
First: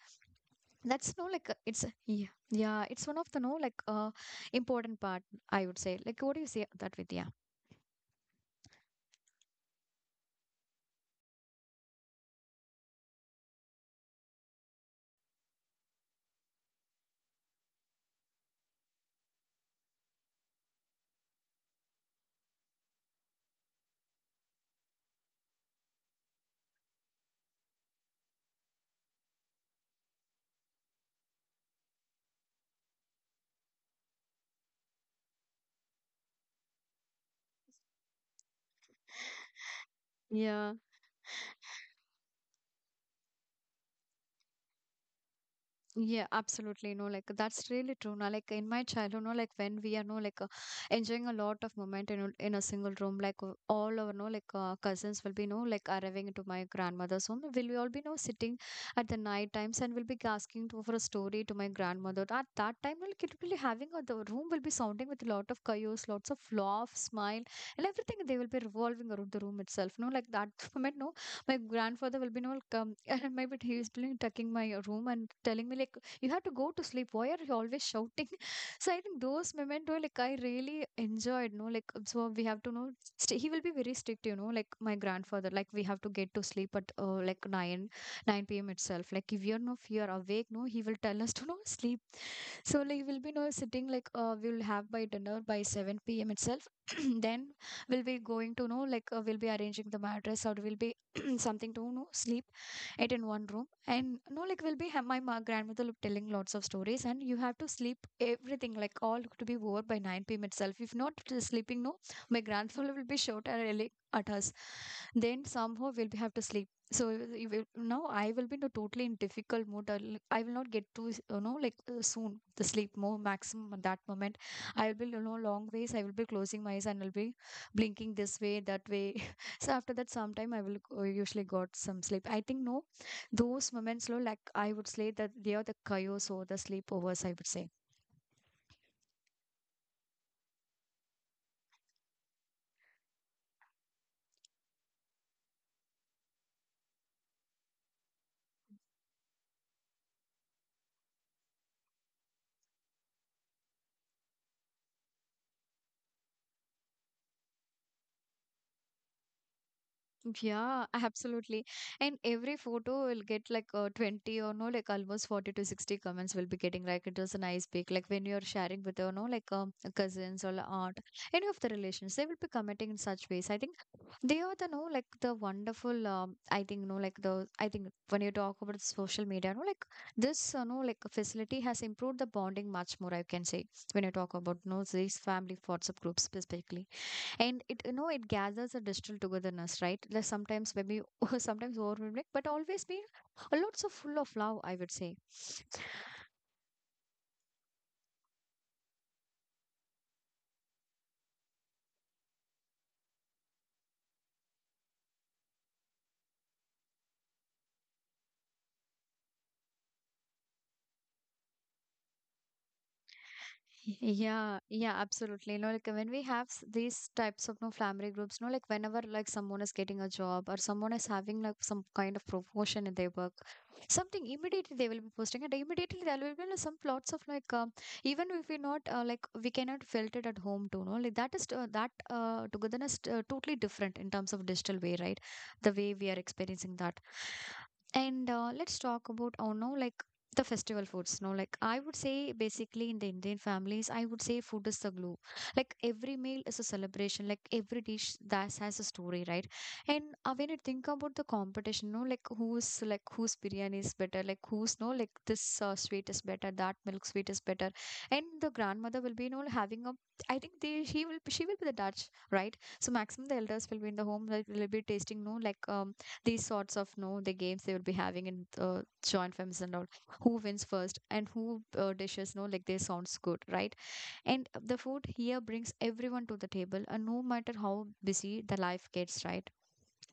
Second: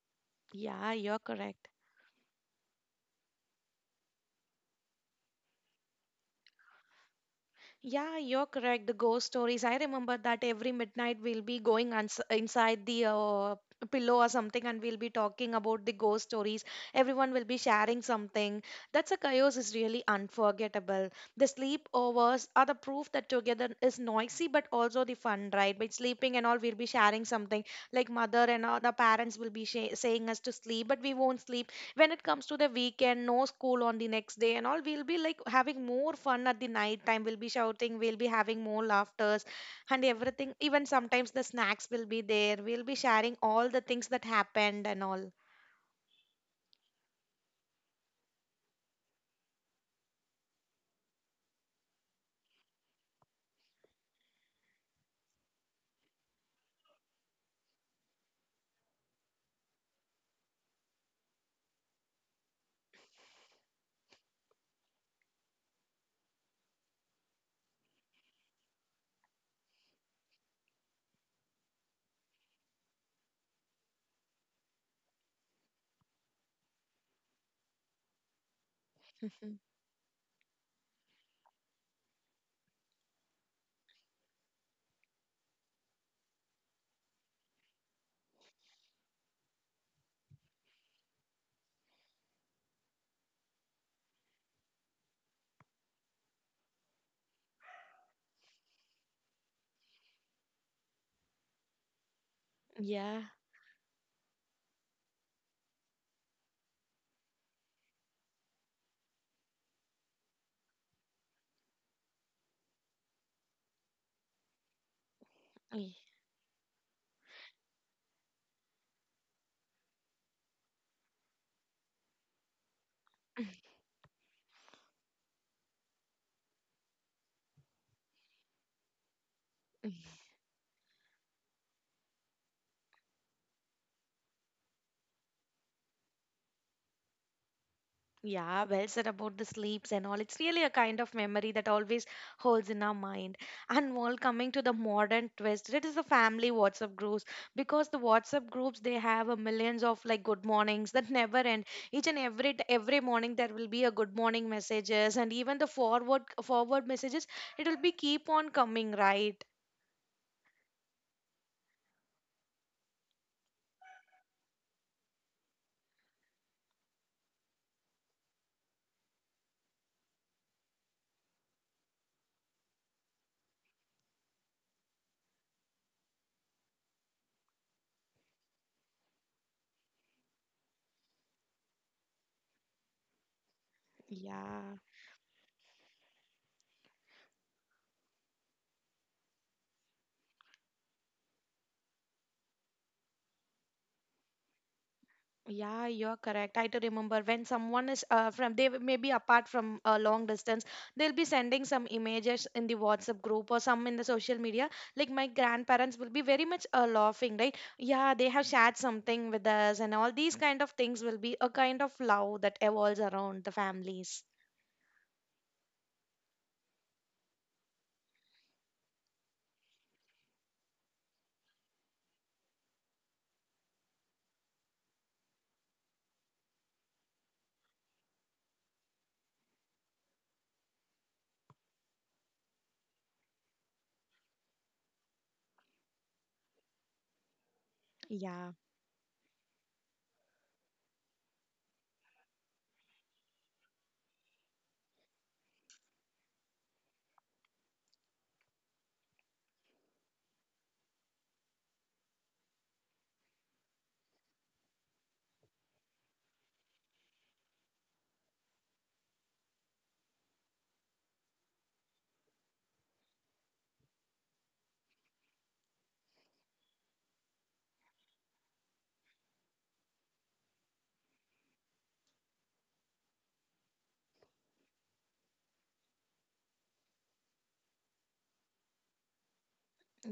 Yeah,
That's
you're
no like
correct.
it's yeah, it's one of the no like important part, I would say, like what do you say that with, yeah.
Yeah, you're correct. The ghost stories. I remember that every midnight we'll be going uns inside the pillow or something, and we'll be talking about the ghost stories. Everyone will be sharing something. That's a chaos is really unforgettable. The sleepovers are the proof that together is noisy, but also the fun, right? By sleeping and all, we'll be sharing something. Like mother and all the parents will be sh saying us to sleep, but we won't sleep. When it comes to the weekend, no school on the next day and all, we'll be like having more fun at the night time. We'll be shouting, we'll be having more laughters, and everything.
Yeah,
Even sometimes the snacks will be there. We'll be sharing all the things that happened and all.
Yeah, absolutely. No, like that's really true. Now, like in my childhood, no, like when we are no, like enjoying a lot of moment in in a single room, like all our no, like cousins will be no, like arriving into my grandmother's home. Will we all be no sitting at the night times, and we'll be asking to, for a story to my grandmother. At that time, like it will be having the room will be sounding with a lot of chaos, lots of laugh, smile, and everything. They will be revolving around the room itself. No, like that moment, no, my grandfather will be no come and maybe he is doing tucking my room and telling me like you have to go to sleep, why are you always shouting? So I think those moments were like I really enjoyed, no like, so we have to know he will be very strict, you know, like my grandfather, like we have to get to sleep at like 9 p.m itself, like if you're no if you're awake no he will tell us to no sleep. So like we'll be no sitting like we'll have by dinner by 7 p.m itself then we'll be going to know like we'll be arranging the mattress, or we'll be something to, you know, sleep it
yeah.
in one room, and no like will be my grandmother will be telling lots of stories and you have to sleep everything like all to be over by 9 p.m itself, if not sleeping no my grandfather will be short and really at us, then somehow we'll be have to sleep. So you will, now I will be in a totally in difficult mood, I will not get to, you know, like soon the sleep more maximum at that moment. I will be, you know, long ways, I will be closing my eyes and I'll be blinking this way that way. So after that, sometime I will usually got some sleep. I think no, those moments, low, like I would say that they are the chaos or the sleepovers, I would say.
Yeah, well said about the sleeps and all. It's really a kind of memory that always holds in our mind. And while coming to the modern twist, it is the family WhatsApp groups, because the WhatsApp groups, they have a millions of like good mornings that never end. Each and every every morning there will be a good morning messages, and even the forward messages. It will be keep on coming, right?
Yeah, absolutely. And every photo will get like 20 or no, like almost 40 to 60 comments will be getting like it was a nice pic. Like when you're sharing with, you no, like cousins or aunt, any of the relations, they will be commenting in such ways. I think they are the no like the wonderful I think no like the I think when you talk about social media no like this no like facility has improved the bonding much more, I can say, when you talk about
Yeah.
no these family WhatsApp groups specifically, and it you know it gathers a digital togetherness, right? Like sometimes maybe sometimes overwhelming but always be a lots of full of love, I would say.
Yeah, you're correct. I do remember when someone is from, they may be apart from a long distance, they'll be sending some images in the WhatsApp group or some in the social media. Like my grandparents will be very much laughing, right? Yeah, they have shared something with us, and all these kind of things will be a kind of love that evolves around the families.
Yeah, yeah, absolutely. You know, like when we have these types of no family groups, no, like whenever like someone is getting a job or someone is having like some kind of promotion in their work, something immediately they will be posting it. Immediately there will be like, some plots of like even if we not like we cannot felt it at home too, no, like that is that togetherness totally different in terms of digital way, right? The way we are experiencing that. And
Yeah.
let's talk about oh no, like the festival foods, no like I would say basically in the Indian families, I would say food is the glue, like every meal is a celebration, like every dish that has a story, right? And when you think about the competition, no like who's like whose biryani is better, like who's no like this sweet is better, that milk sweet is better. And the grandmother will be no having a, I think they she will be the dutch, right? So maximum the elders will be in the home, they will be tasting no like these sorts of no the games they will be having in joint families and all. Who wins first and who dishes no like they sounds good, right? And the food here brings everyone to the table, and no matter how busy the life gets, right?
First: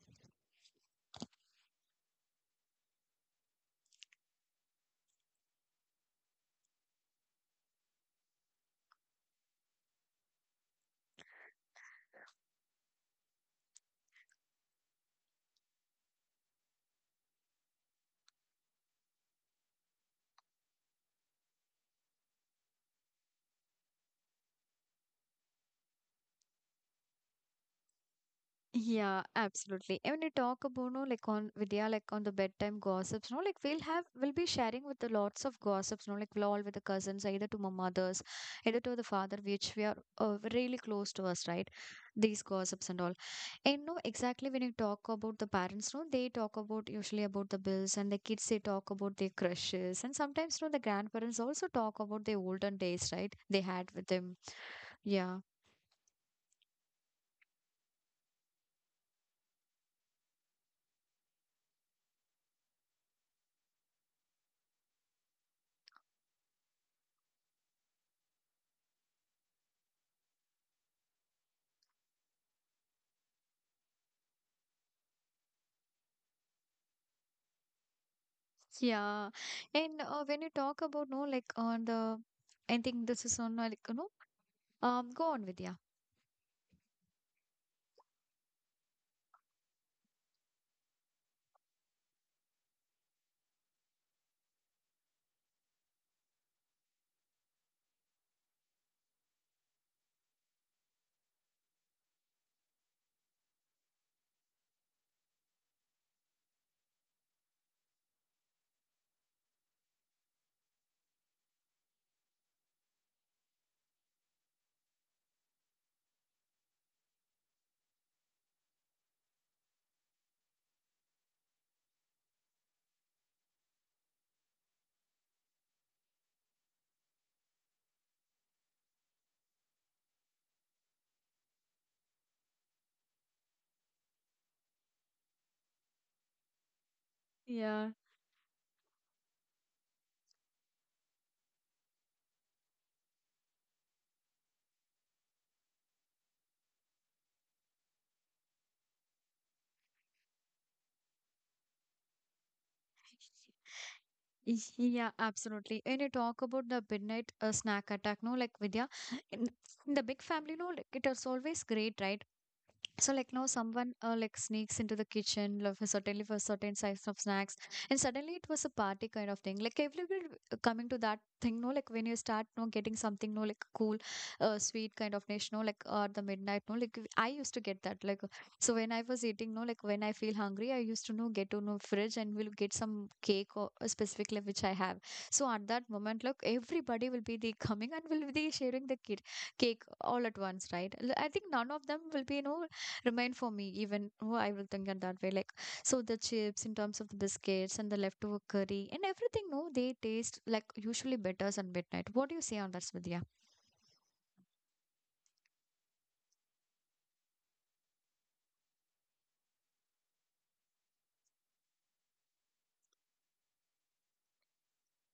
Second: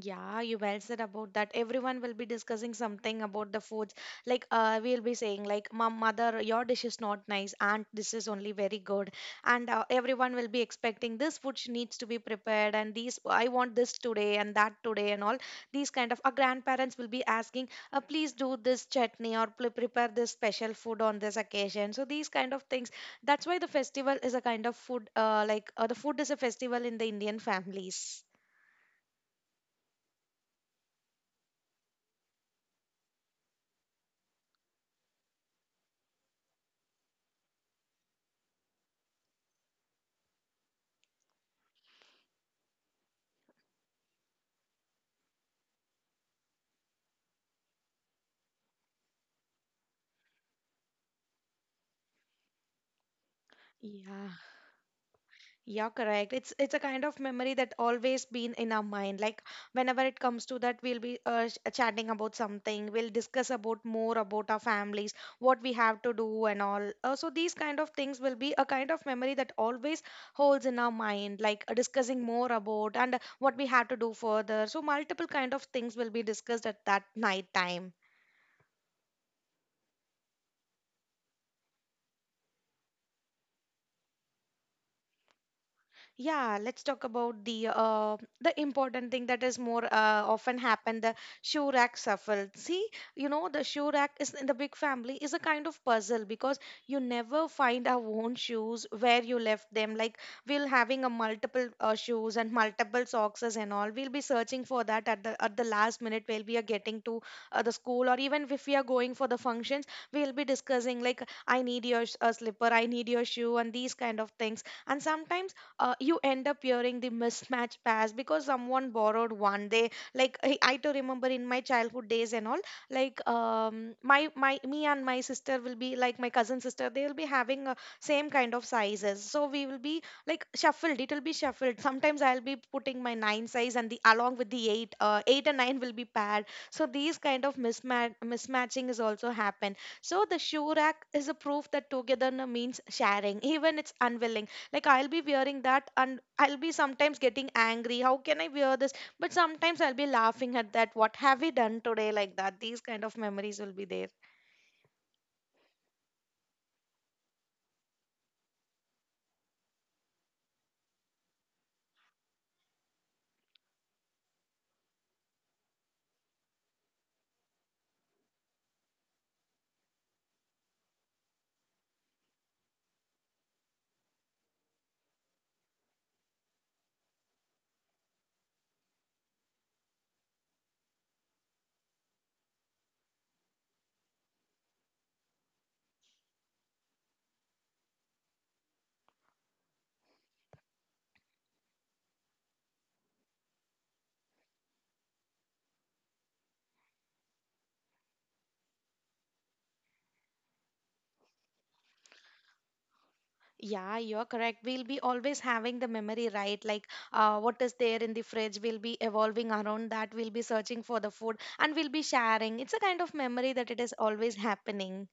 Yeah, you well said about that. Everyone will be discussing something about the foods. Like we'll be saying like, "Mom, mother, your dish is not nice, and this is only very good." And everyone will be expecting this food needs to be prepared, and these I want this today and that today and all these kind of. Our grandparents will be asking, "Please do this chutney or prepare this special food on this occasion." So these kind of things. That's why the festival is a kind of food. Like the food is a festival in the Indian families.
Yeah, absolutely. And when you talk about no, like on Vidya, like on the bedtime gossips, no, like we'll be sharing with the lots of gossips, no, like we'll all with the cousins, either to my mothers, either to the father, which we are really close to us, right? These gossips and all. And no, exactly when you talk about the parents, no, they talk about usually about the bills, and the kids they talk about their crushes, and sometimes no, the grandparents also talk about their olden days, right? They had with
Yeah.
them. Yeah.
Yeah, correct. It's a kind of memory that always been in our mind. Like whenever it comes to that, we'll be chatting about something. We'll discuss about more about our families, what we have to do and all. So these kind of things will be a kind of memory that always holds in our mind. Like discussing more about and what we have to do further. So multiple kind of things will be discussed at that night time.
Yeah. And when you talk about, no, like on the, I think this is on, like, you know, go on, Vidya.
Yeah, let's talk about the the important thing, that is more often happen, the shoe rack shuffle. See, you know the shoe rack is in the big family is a kind of puzzle, because you never find our own shoes where you left them. Like we'll having a multiple shoes and multiple socks and all. We'll be searching for that at the last minute while we are getting to the school, or even if we are going for the functions, we'll be discussing like I need your slipper, I need your shoe, and these kind of things. And sometimes you end up hearing the mismatch pass because someone borrowed one day. Like I to remember in my childhood days and all, like my my me and my sister will be like my cousin sister, they will be having same kind of sizes, so we will be like shuffled. It will be shuffled. Sometimes I'll be putting my 9 size and the along with the 8 and 9 will be paired, so these kind of
Yeah.
mismatching is also happen. So the shoe rack is a proof that together means sharing, even it's unwilling. Like I'll be wearing that and I'll be sometimes getting angry, how can I wear this? But sometimes I'll be laughing at that, what have we done today, like that. These kind of memories will be there.
Yeah, absolutely. And you talk about the midnight snack attack, no, like Vidya, in, in the big family, no, like it is always great, right? So like now someone like sneaks into the kitchen like, for certainly for certain size of snacks, and suddenly it was a party kind of thing, like everybody coming to that thing, no like when you start no getting something no like cool sweet kind of dish, no like the midnight no like I used to get that like so when I was eating no like when I feel hungry I used to no get to no fridge and will get some cake or specifically which I have. So at that moment look everybody will be the coming and will be sharing the kid cake all at once, right? I think none of them will be, no remained for me even, oh, I will think in that way like. So the chips in terms of the biscuits and the leftover curry and everything no they taste like usually better on midnight, what do you say on that, Smidhya?
Yeah, you're correct. We'll be always having the memory, right? Like what is there in the fridge, we'll be evolving around that. We'll be searching for the food and we'll be sharing. It's a kind of memory that it is always happening.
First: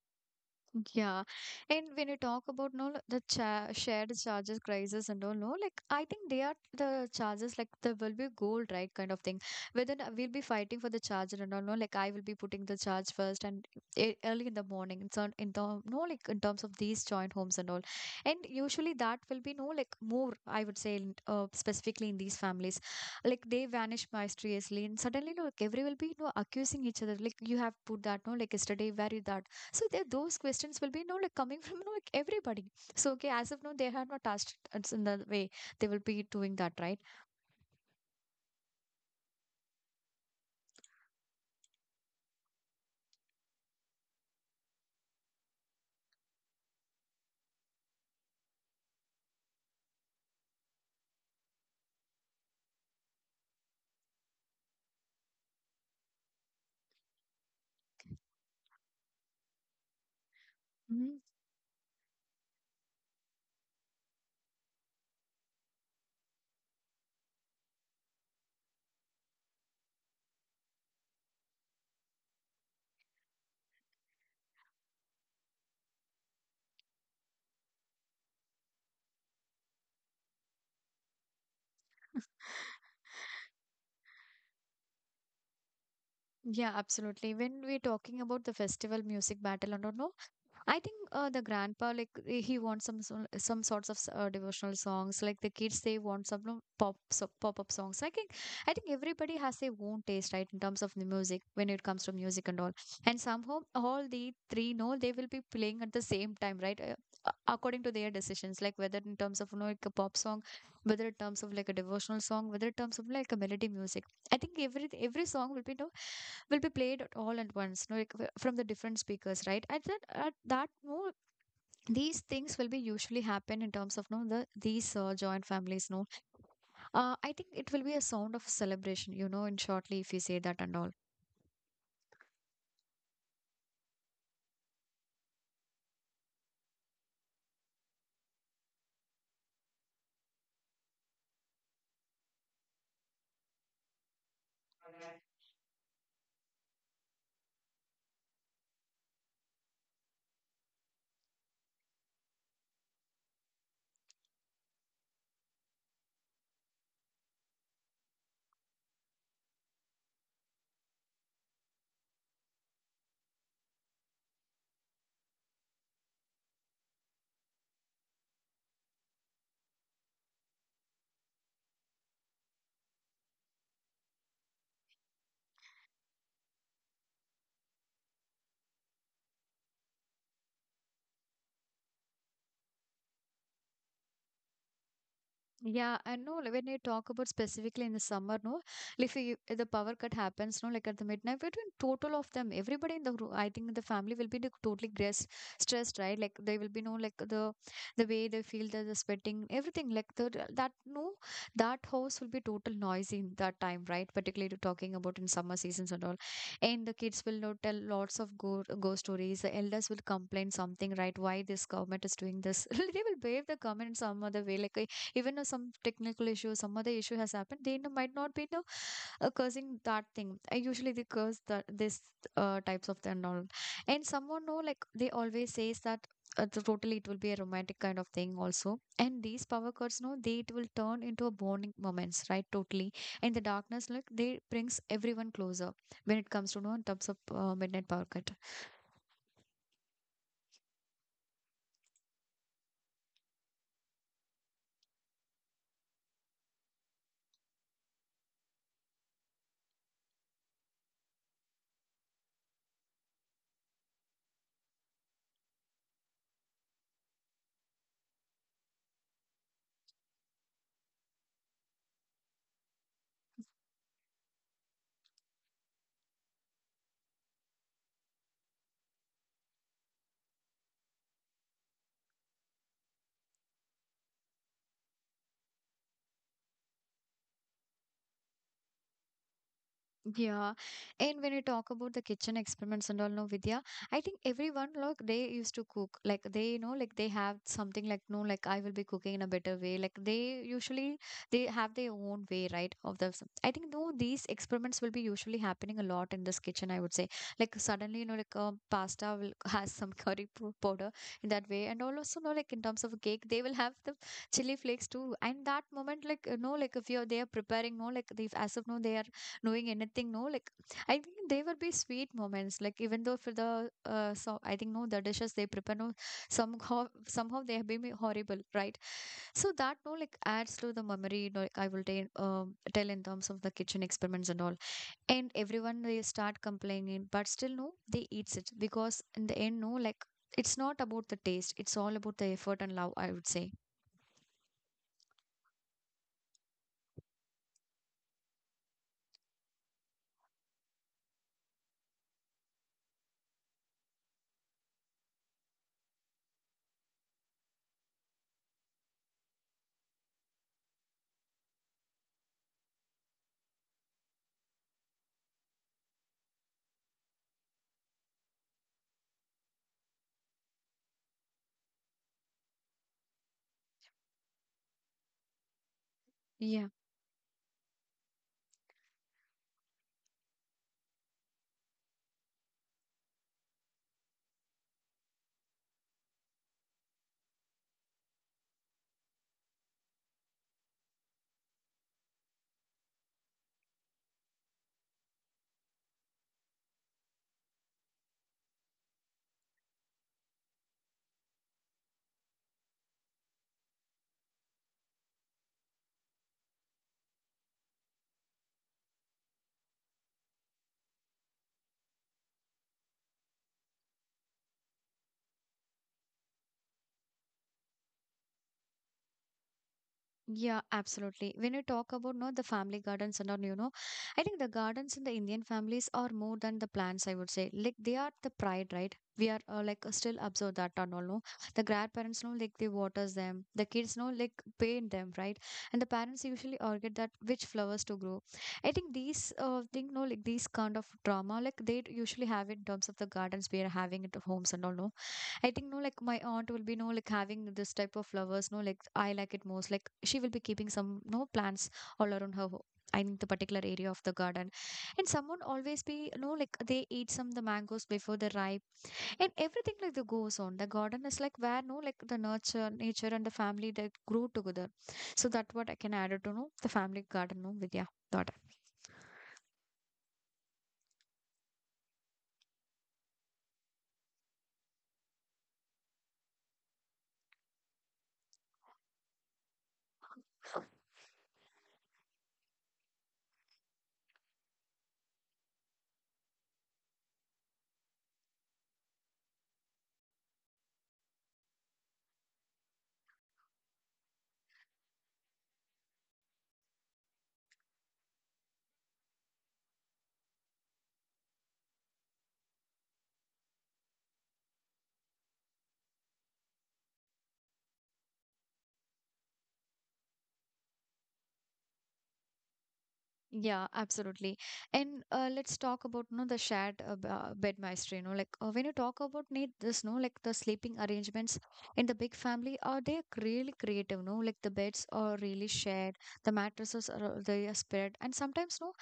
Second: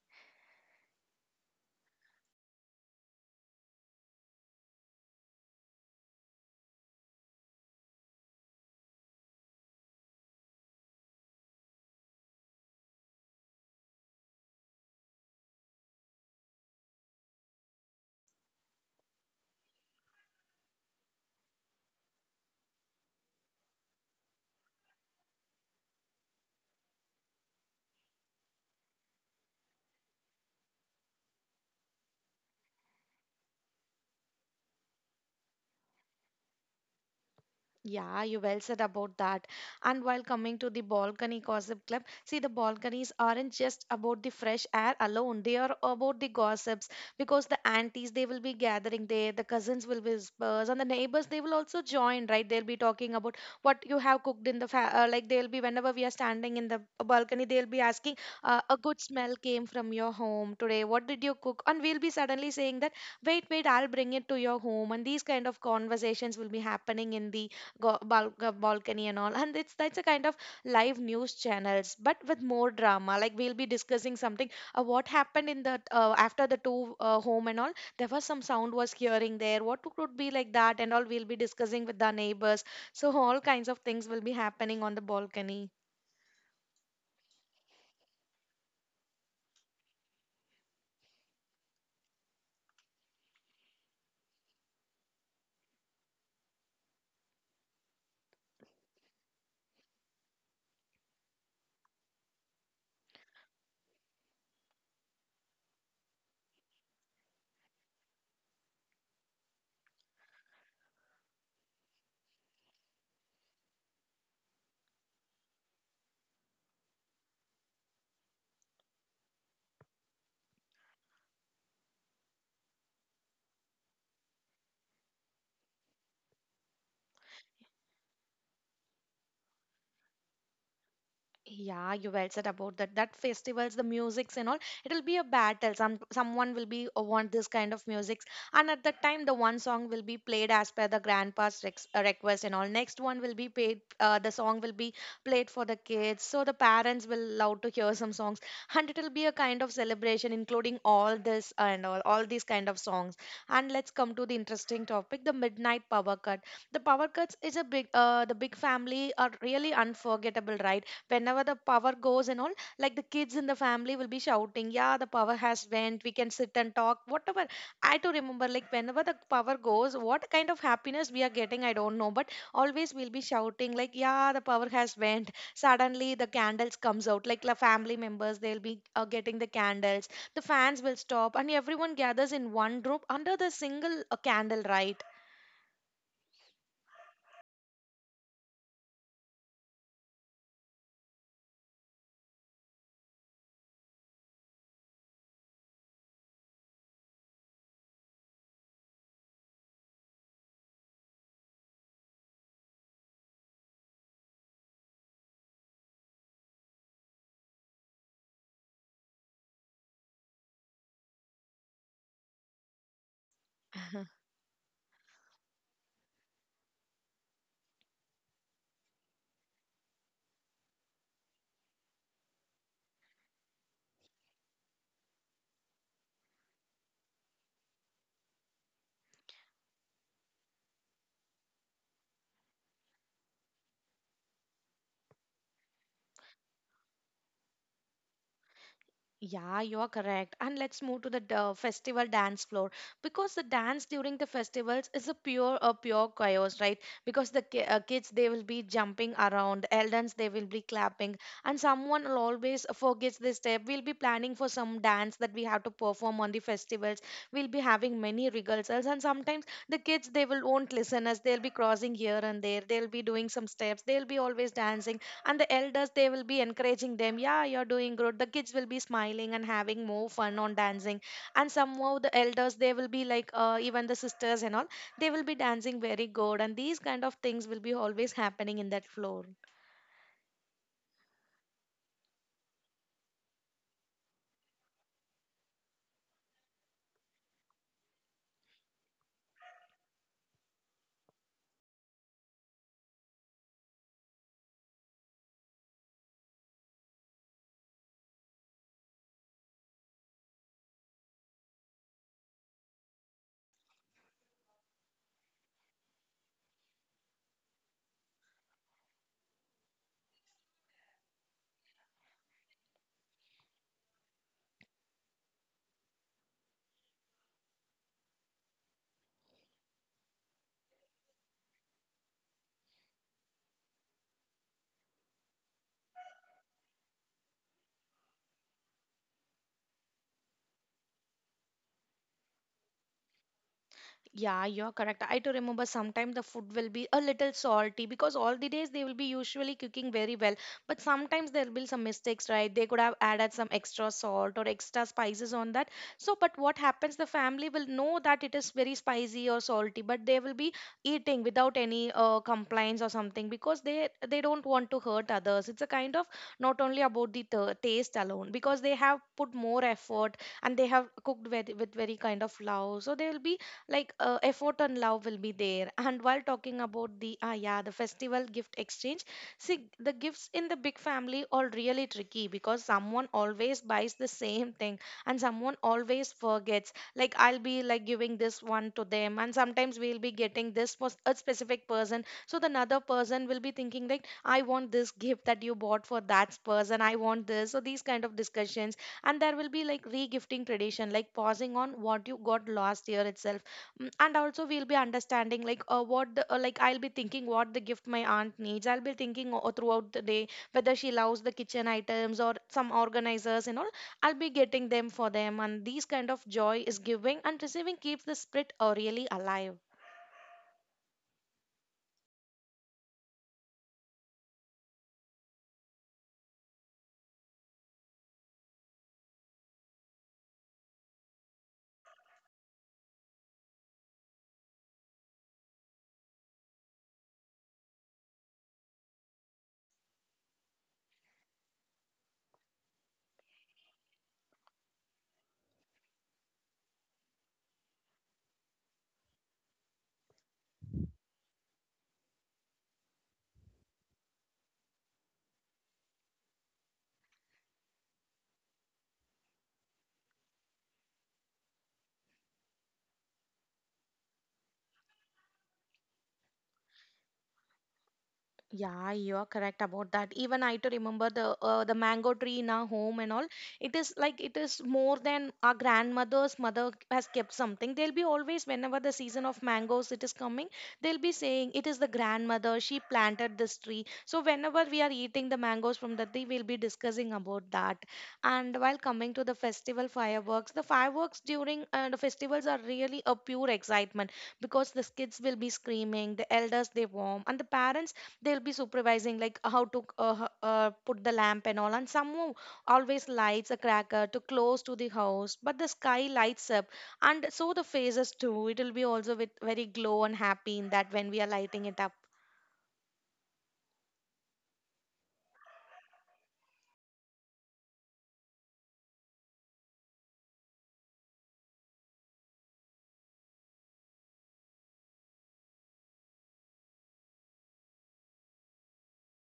Yeah. And when you talk about no the cha shared charges crisis and all, no like I think they are the charges like there will be gold right kind of thing, whether we'll be fighting for the charger and all, no like I will be putting the charge first and early in the morning. So in the no like in terms of these joint homes and all, and usually that will be no like more, I would say, in, specifically in these families, like they vanish mysteriously, and suddenly no, like everyone will be no accusing each other like you have put that no like yesterday where you that. So there, those questions will be, you know, like coming from, you know, like everybody. So okay, as of now, they have not asked it's in the way they will be doing that, right?
Yeah, you well said about that. And while coming to the balcony gossip club, see the balconies aren't just about the fresh air alone. They are about the gossips, because the aunties they will be gathering there, the cousins will whispers, and the neighbors they will also join. Right? They'll be talking about what you have cooked in the fa- like they'll be whenever we are standing in the balcony, they'll be asking, "A good smell came from your home today. What
Hmm.
did you cook?" And we'll be suddenly saying that, "Wait, wait, I'll bring it to your home." And these kind of conversations will be happening in the balcony and all. And it's that's a kind of live news channels but with more drama. Like we'll be discussing something, what happened in the after the two home and all, there was some sound was hearing there. What could be like that and all? We'll be discussing with the neighbors, so all kinds of things will be happening on the balcony.
Yeah, absolutely. When we're talking about the festival music battle, I don't know, I think the grandpa like he wants some some sorts of devotional songs. Like the kids, they want some no, pop up songs. I think everybody has their own taste, right, in terms of the music when it comes to music and all. And somehow all the three know they will be playing at the same time, right? According to their decisions, like whether in terms of, you know, like a pop song, whether in terms of like a devotional song, whether in terms of like a melody music. I think every song will be no will be played at all at once, you know, like from the different speakers, right? At that at that no these things will be usually happen in terms of no the these joint families no I think it will be a sound of celebration, you know, in shortly if we say that and all.
Yeah, you well said about that. That festivals, the musics and all, it'll be a battle. Someone will be want this kind of musics, and at that time, the one song will be played as per the grandpa's request and all. Next one will be paid. The song will be played for the kids, so the parents will love to hear some songs, and it'll be a kind of celebration, including all this and all these kind of songs. And let's come to the interesting topic: the midnight power cut. The power cuts is a big, the big family are really unforgettable, right? Whenever the power goes and all, like the kids in the family will be shouting, "Yeah, the power has went, we can sit and talk whatever." I do remember, like, whenever the power goes, what kind of happiness we are getting, I don't know, but always we'll be shouting like, "Yeah, the power has went." Suddenly the candles comes out. Like the family members, they'll be getting the candles, the fans will stop, and everyone gathers in one room under the single candle, right?
Yeah, I know, like, when you talk about specifically in the summer, no, like, if, you, if the power cut happens, no, like at the midnight, between total of them, everybody in the room, I think the family will be like, totally stress, stressed, right? Like they will be no like the way they feel, the sweating, everything. Like the that no, that house will be total noisy in that time, right? Particularly to talking about in summer seasons and all, and the kids will not tell lots of go ghost stories. The elders will complain something, right? Why this government is doing this? they will wave the government in some other way, like even if some technical issue some other issue has happened they might not be no cursing that thing. I usually they curse that this types of thing and all. And someone know like they always says that totally it will be a romantic kind of thing also. And these power cards no, they it will turn into a bonding moments, right? Totally. And the darkness like they brings everyone closer when it comes to no, in terms of midnight power cut.
Yeah, you are correct. And let's move to the festival dance floor because the dance during the festivals is a pure chaos, right? Because the kids, they will be jumping around, elders they will be clapping, and someone will always forgets this step. We'll be planning for some dance that we have to perform on the festivals. We'll be having many rehearsals, and sometimes the kids they will won't listen us. They'll be crossing here and there. They'll be doing some steps. They'll be always dancing, and the elders they will be encouraging them, "Yeah, you're doing good." The kids will be smiling and having more fun on dancing. And somehow the elders they will be like, even the sisters and all, they will be dancing very good, and these kind of things will be always happening in that floor.
Yeah. And when we talk about the kitchen experiments and all, no, Vidya, I think everyone, look, they used to cook. Like they, like they have something like, no, like I will be cooking in a better way. Like they usually, they have their own way, right? Of the, s- I think, no, these experiments will be usually happening a lot in this kitchen, I would say. Like suddenly, like pasta will has some curry powder in that way. And all also, no, like in terms of cake, they will have the chili flakes too. And that moment, like, like if you're, they are preparing, no, like they, as of now, they are knowing anything, no? Like, I think they will be sweet moments. Like, even though for so I think, no, the dishes they prepare, no, somehow they have been horrible, right? So that, no, like, adds to the memory, no, like, I will tell in terms of the kitchen experiments and all. And everyone, they start complaining, but still, no, they eats it because in the end, no, like, it's not about the taste, it's all about the effort and love, I would say.
Yeah, you're correct. I do remember sometimes the food will be a little salty because all the days they will be usually cooking very well. But sometimes there will be some mistakes, right? They could have added some extra salt or extra spices on that. So, but what happens? The family will know that it is very spicy or salty, but they will be eating without any complaints or something because they don't want to hurt others. It's a kind of not only about the taste alone because they have put more effort and they have cooked with very kind of love. So they will be like, effort and love will be there and while talking
Yeah.
about the ah yeah the festival gift exchange, see the gifts in the big family are really tricky because someone always buys the same thing and someone always forgets, like I'll be like giving this one to them, and sometimes we'll be getting this for a specific person, so the another person will be thinking like, "I want this gift that you bought for that person. I want this." So these kind of discussions, and there will be like regifting tradition, like pausing on what you got last year itself. Mm, and also we'll be understanding like, what the, like I'll be thinking what the gift my aunt needs. I'll be thinking throughout the day whether she loves the kitchen items or some organizers and all. I'll be getting them for them, and these kind of joy is giving and receiving keeps the spirit really alive.
Yeah, absolutely. When you talk about no the family gardens and all, I think the gardens in the Indian families are more than the plants. I would say, like they are the pride, right? We are like still observe that and all. No, the grandparents know like they waters them, the kids know like paint them, right? And the parents usually argue that which flowers to grow. I think these thing no, like these kind of drama like they usually have in terms of the gardens we are having at the homes and all. No, I think no, like my aunt will be no, like having this type of flowers. No, like I like it most. Like she will be keeping some no plants all around her. In the particular area of the garden, and someone always be no like they eat some the mangoes before the ripe, and everything like that goes on. The garden is like where no like the nature and the family that grow together. So that what I can add it to no the family garden, no, Vidya thought.
Yeah, you are correct about that. Even I to remember the mango tree in our home and all. It is like it is more than our grandmother's mother has kept something. They'll be always whenever the season of mangoes it is coming, they'll be saying it is the grandmother. She planted this tree. So whenever we are eating the mangoes from that tree, we'll be discussing about that. And while coming to the festival fireworks, the fireworks during the festivals are really a pure excitement because the kids will be screaming, the elders they warm, and the parents they'll be supervising like how to put the lamp and all, and someone always lights a cracker to close to the house, but the sky lights up, and so the faces too, it'll be also with very glow and happy in that when we are lighting it up.
Yeah, absolutely. And let's talk about no the shared bed master. Like when you talk about need this, no, like the sleeping arrangements in the big family are they really creative? No, like the beds are really shared, the mattresses are they are spread, and sometimes no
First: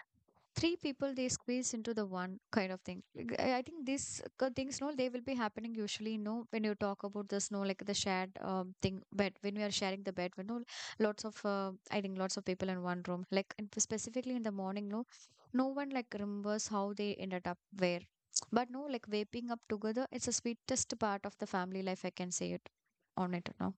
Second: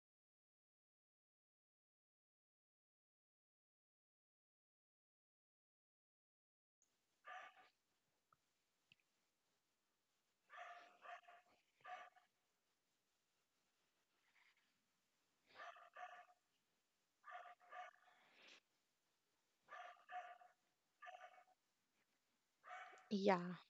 three people they squeeze into the one kind of thing. Like, I think these things no, they will be happening usually no when you talk about this no like the shared thing bed, when we are sharing the bed when no lots of I think lots of people in one room, like specifically in the morning no, no one like remembers how they ended up where, but no like waking up together, it's the sweetest part of the family life, I can say it on it
Yeah.
now.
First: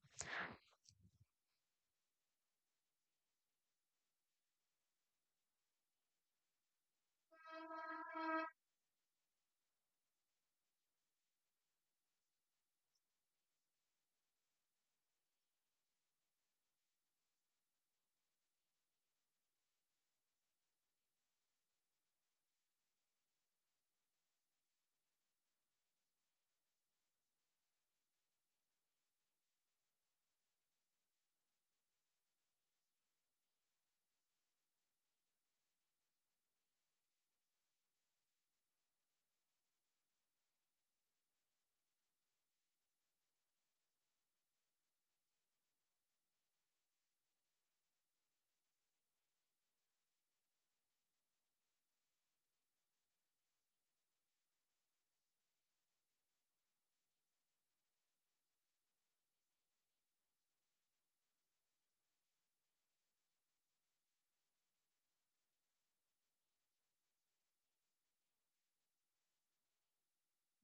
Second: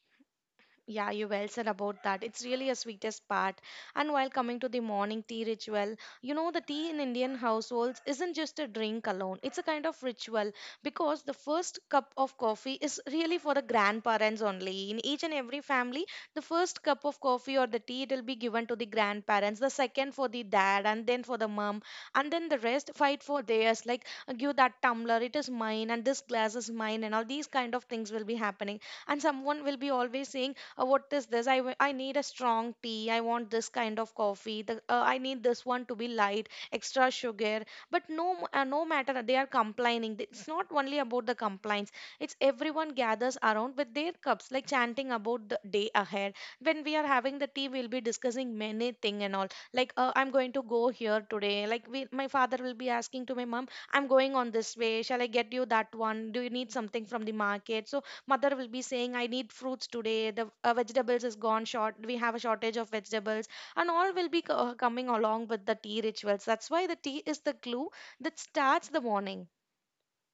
Yeah, you well said about that. It's really a sweetest part. And while coming to the morning tea ritual, you know, the tea in Indian households isn't just a drink alone, it's a kind of ritual because the first cup of coffee is really for the grandparents only. In each and every family, the first cup of coffee or the tea it will be given to the grandparents, the second for the dad, and then for the mom, and then the rest fight for theirs. Like, give that tumbler, it is mine, and this glass is mine, and all these kind of things will be happening. And someone will be always saying, what is this, I need a strong tea. I want this kind of coffee. The, I need this one to be light, extra sugar. But no no matter they are complaining, it's not only about the complaints, it's everyone gathers around with their cups like chanting about the day ahead. When we are having the tea, we'll be discussing many thing and all. Like, I'm going to go here today. Like we, my father will be asking to my mom, "I'm going on this way, shall I get you that one? Do you need something from the market?" So mother will be saying, "I need fruits today, the, vegetables is gone short, we have a shortage of vegetables," and all will be coming along with the tea rituals. That's why the tea is the glue that starts the morning.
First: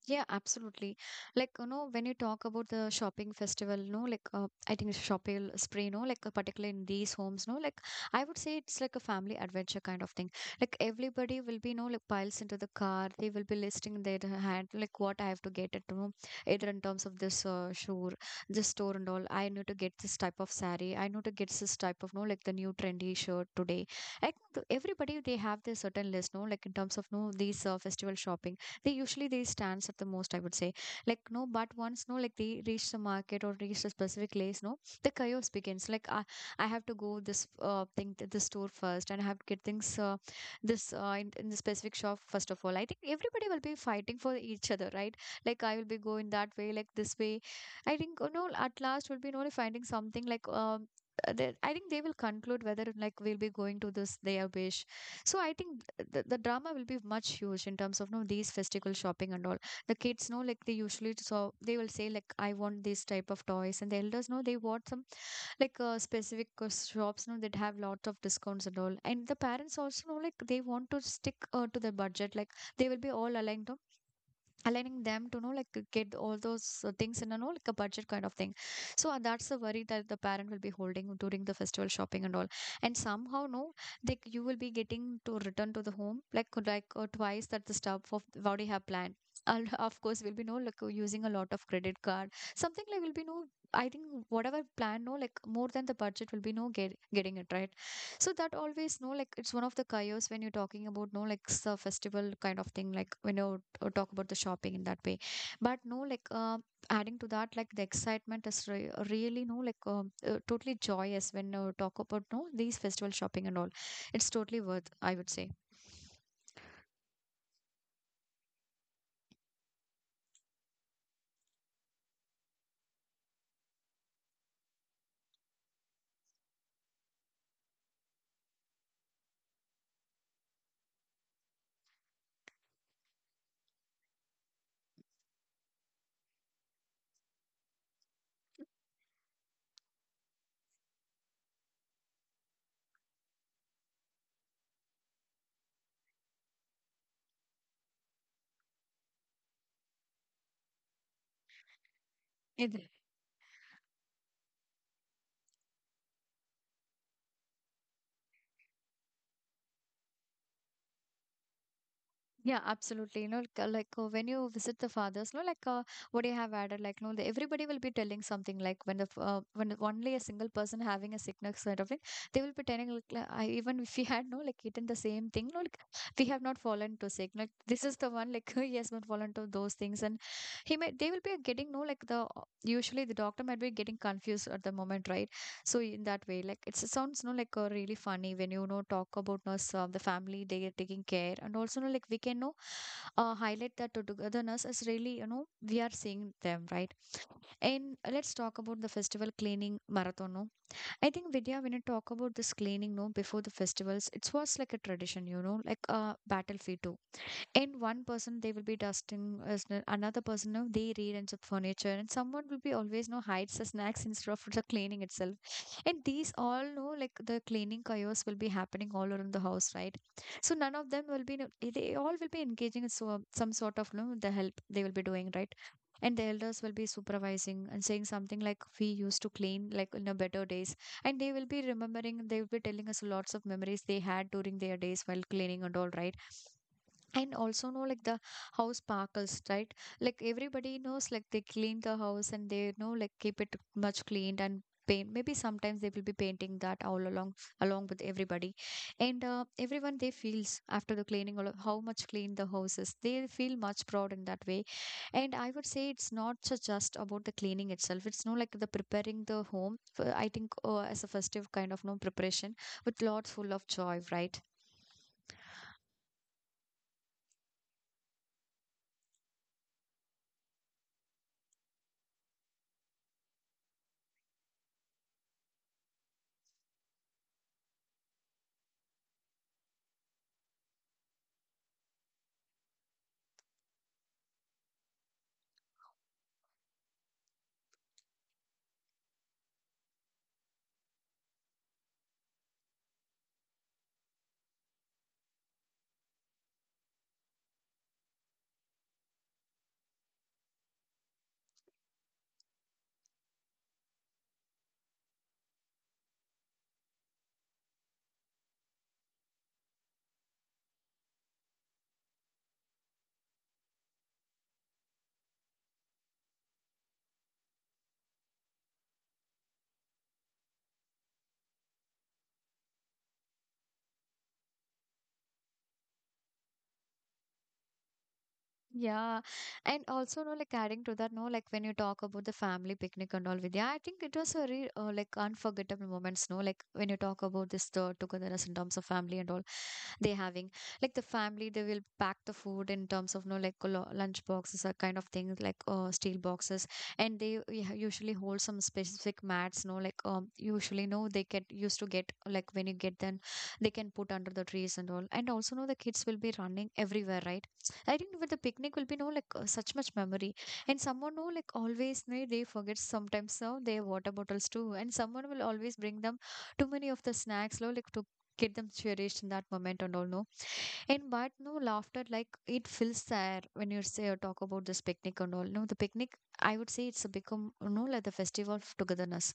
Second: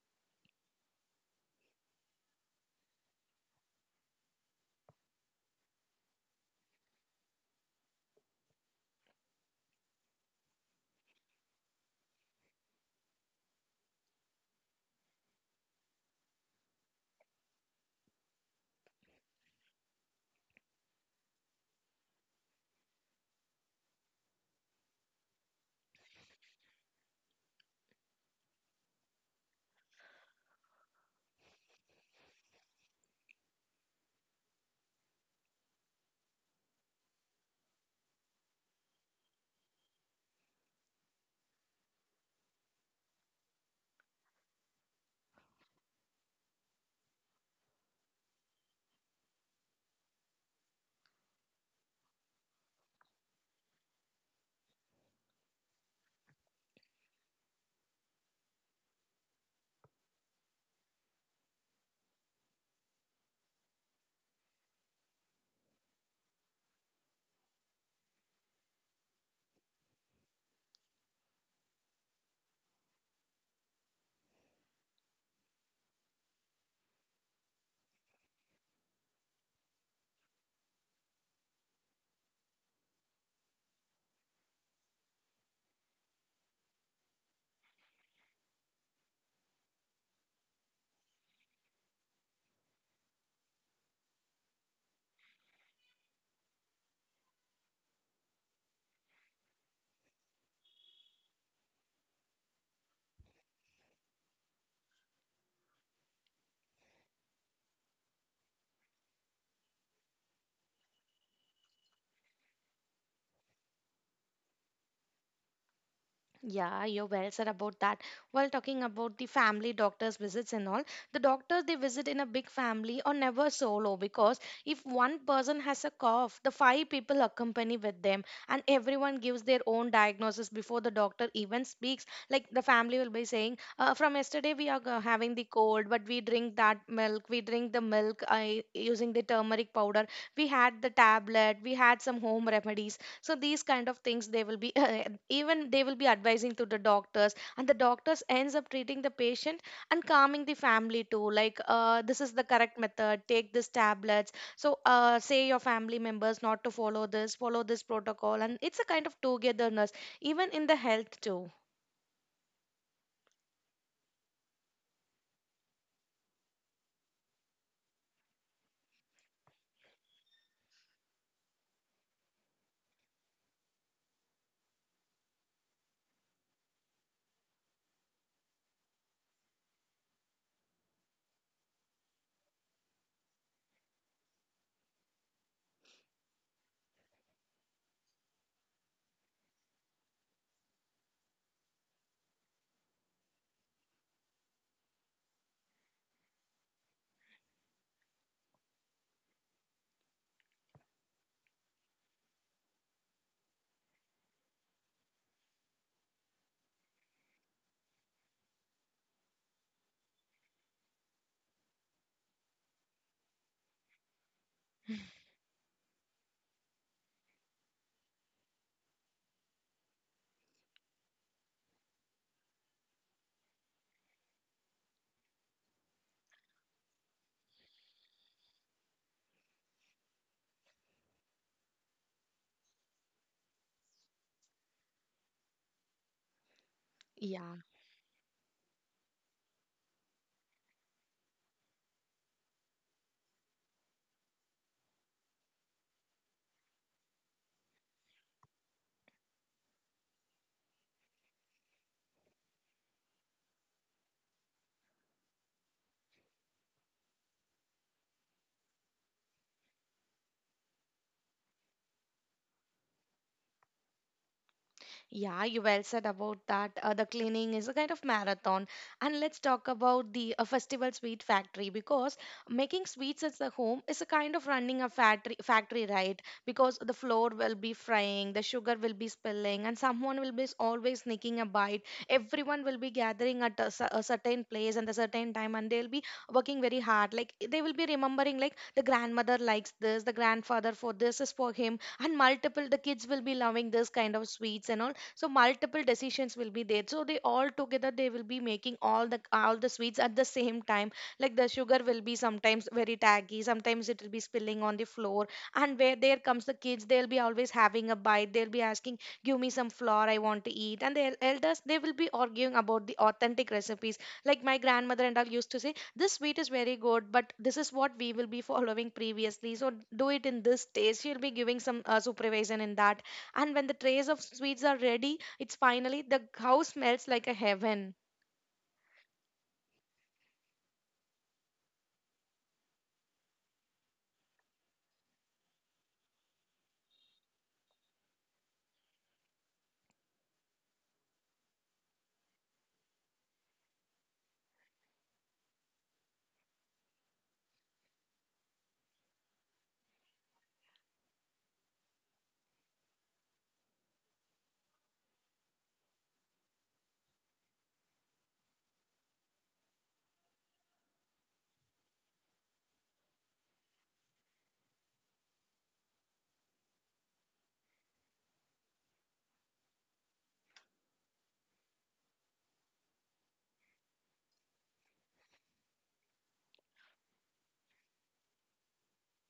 Yeah, absolutely. Like, when you talk about the shopping festival, no, like, I think it's shopping spree, no, like, particularly in these homes, no, like, I would say it's like a family adventure kind of thing. Like, everybody will be, no, like, piles into the car. They will be listing in their hand, like, what I have to get it, no, either in terms of this shoe, this store and all. I need to get this type of sari. I need to get this type of, no, like, the new trendy shirt today. I think everybody, they have their certain list, no, like, in terms of, no, these festival shopping they usually they stands at the most, I would say. Like no, but once no like they reach the market or reach a specific place, no, the chaos begins, like I have to go this thing to the store first, and I have to get things this in the specific shop first of all. I think everybody will be fighting for each other, right? Like I will be going that way, like this way. I think at last we'll be only finding something like I think they will conclude whether like we'll be going to this their wish. So I think the drama will be much huge in terms of no these festival shopping and all. The kids know like they usually so they will say like I want this type of toys, and the elders know they want some like specific shops know that have lots of discounts and all, and the parents also know like they want to stick to the budget, like they will be all aligned aligning them to know like get all those things in a know like a budget kind of thing. So that's the worry that the parent will be holding during the festival shopping and all. And somehow no like you will be getting to return to the home like twice that the stuff of what you have planned. And of course will be no like using a lot of credit card, something like will be no, I think whatever plan no like more than the budget will be no, getting it right. So that always no like it's one of the chaos when you're talking about no like festival kind of thing, like when you're talk about the shopping in that way. But no like adding to that, like the excitement is really no like totally joyous when talk about no these festival shopping and all. It's totally worth, I would say.
Yeah, you're well said about that. While talking about the family doctor's visits and all, the doctors they visit in a big family or never solo because if one person has a cough, the five people accompany with them and everyone gives their own diagnosis before the doctor even speaks. Like the family will be saying, from yesterday we are having the cold, but we drink that milk, we drink the milk using the turmeric powder, we had the tablet, we had some home remedies, so these kind of things they will be even they will be advising to the doctors, and the doctors ends up treating the patient and calming the family too, like, this is the correct
It
method, take these tablets, so say your family members not to follow this, follow this protocol. And it's a kind of togetherness even in the health too.
Yeah, absolutely. Like, when you visit the fathers, no, like what do you have added, like no, everybody will be telling something like when the f- when the- only a single person having a sickness sort of thing, they will be telling like, even if we had no like eaten the same thing, no, like we have not fallen to sick. Like this is the one, like he has not fallen to those things, and he may they will be getting no like the usually the doctor might be getting confused at the moment, right? So in that way, like it sounds no like really funny when talk about us the family they are taking care. And also no like we can know highlight that togetherness is really we are seeing them, right. And let's talk about the festival cleaning marathon. No, I think Vidya when you talk about this cleaning no before the festivals, it was like a tradition you know like battlefield too in one person they will be dusting another person no, they rearrange the furniture and someone will be always no hides the snacks instead of the cleaning itself, and these all know like the cleaning chaos will be happening all around the house right. So none of them will be they all will be engaging in so, some sort of no, the help they will be doing right. And the elders will be supervising and saying something like we used to clean like in a better days, and they will be remembering, they will be telling us lots of memories they had during their days while cleaning and all right. And
Yeah.
also know like the house sparkles right. Like everybody knows like they clean the house and they know like keep it much cleaned and paint, maybe sometimes they will be painting that all along, along with everybody. And everyone they feels after the cleaning all of how much clean the house is, they feel much proud in that way. And I would say it's not just about the cleaning itself, it's no like the preparing the home, I think as a festive kind of no preparation with lots full of joy right.
Yeah, you well said about that. The cleaning is a kind of marathon. And let's talk about the festival sweet factory because making sweets at the home is a kind of running a factory, right? Because the flour will be frying, the sugar will be spilling, and someone will be always sneaking a bite. Everyone will be gathering at a certain place and a certain time, and they'll be working very hard. Like they will be remembering, like the grandmother likes this, the grandfather for this is for him, and multiple the kids will be loving this kind of sweets and all. So multiple decisions will be there, so they all together they will be making all the sweets at the same time. Like the sugar will be sometimes very taggy, sometimes it will be spilling on the floor. And where there comes the kids, they'll be always having a bite. They'll be asking, give me some flour, I want to eat. And the elders, they will be arguing about the authentic recipes. Like my grandmother and all used to say this sweet is very good, but this is what we will be following previously, so do it in this taste. She'll be giving some supervision in that. And when the trays of sweets are ready, it's finally the house smells like a heaven.
Yeah, and also no like adding to that no like when you talk about the family picnic and all Vidya, I think it was a real like unforgettable moments. No, like when you talk about this togetherness in terms of family and all they having like the family they will pack the food in terms of no like lunch boxes or kind of things like steel boxes. And they usually hold some specific mats. No, like usually no they get used to get like when you get them, they can put under the trees and all. And also no the kids will be running everywhere right. I think with the picnic will be no like such much memory, and someone who like always no, they forget sometimes no their water bottles too, and someone will always bring them too many of the snacks, no, like to get them cherished in that moment and all no. And but no laughter like it fills the air when you say or talk about this picnic and all no, the picnic I would say it's a become no like the festival of togetherness.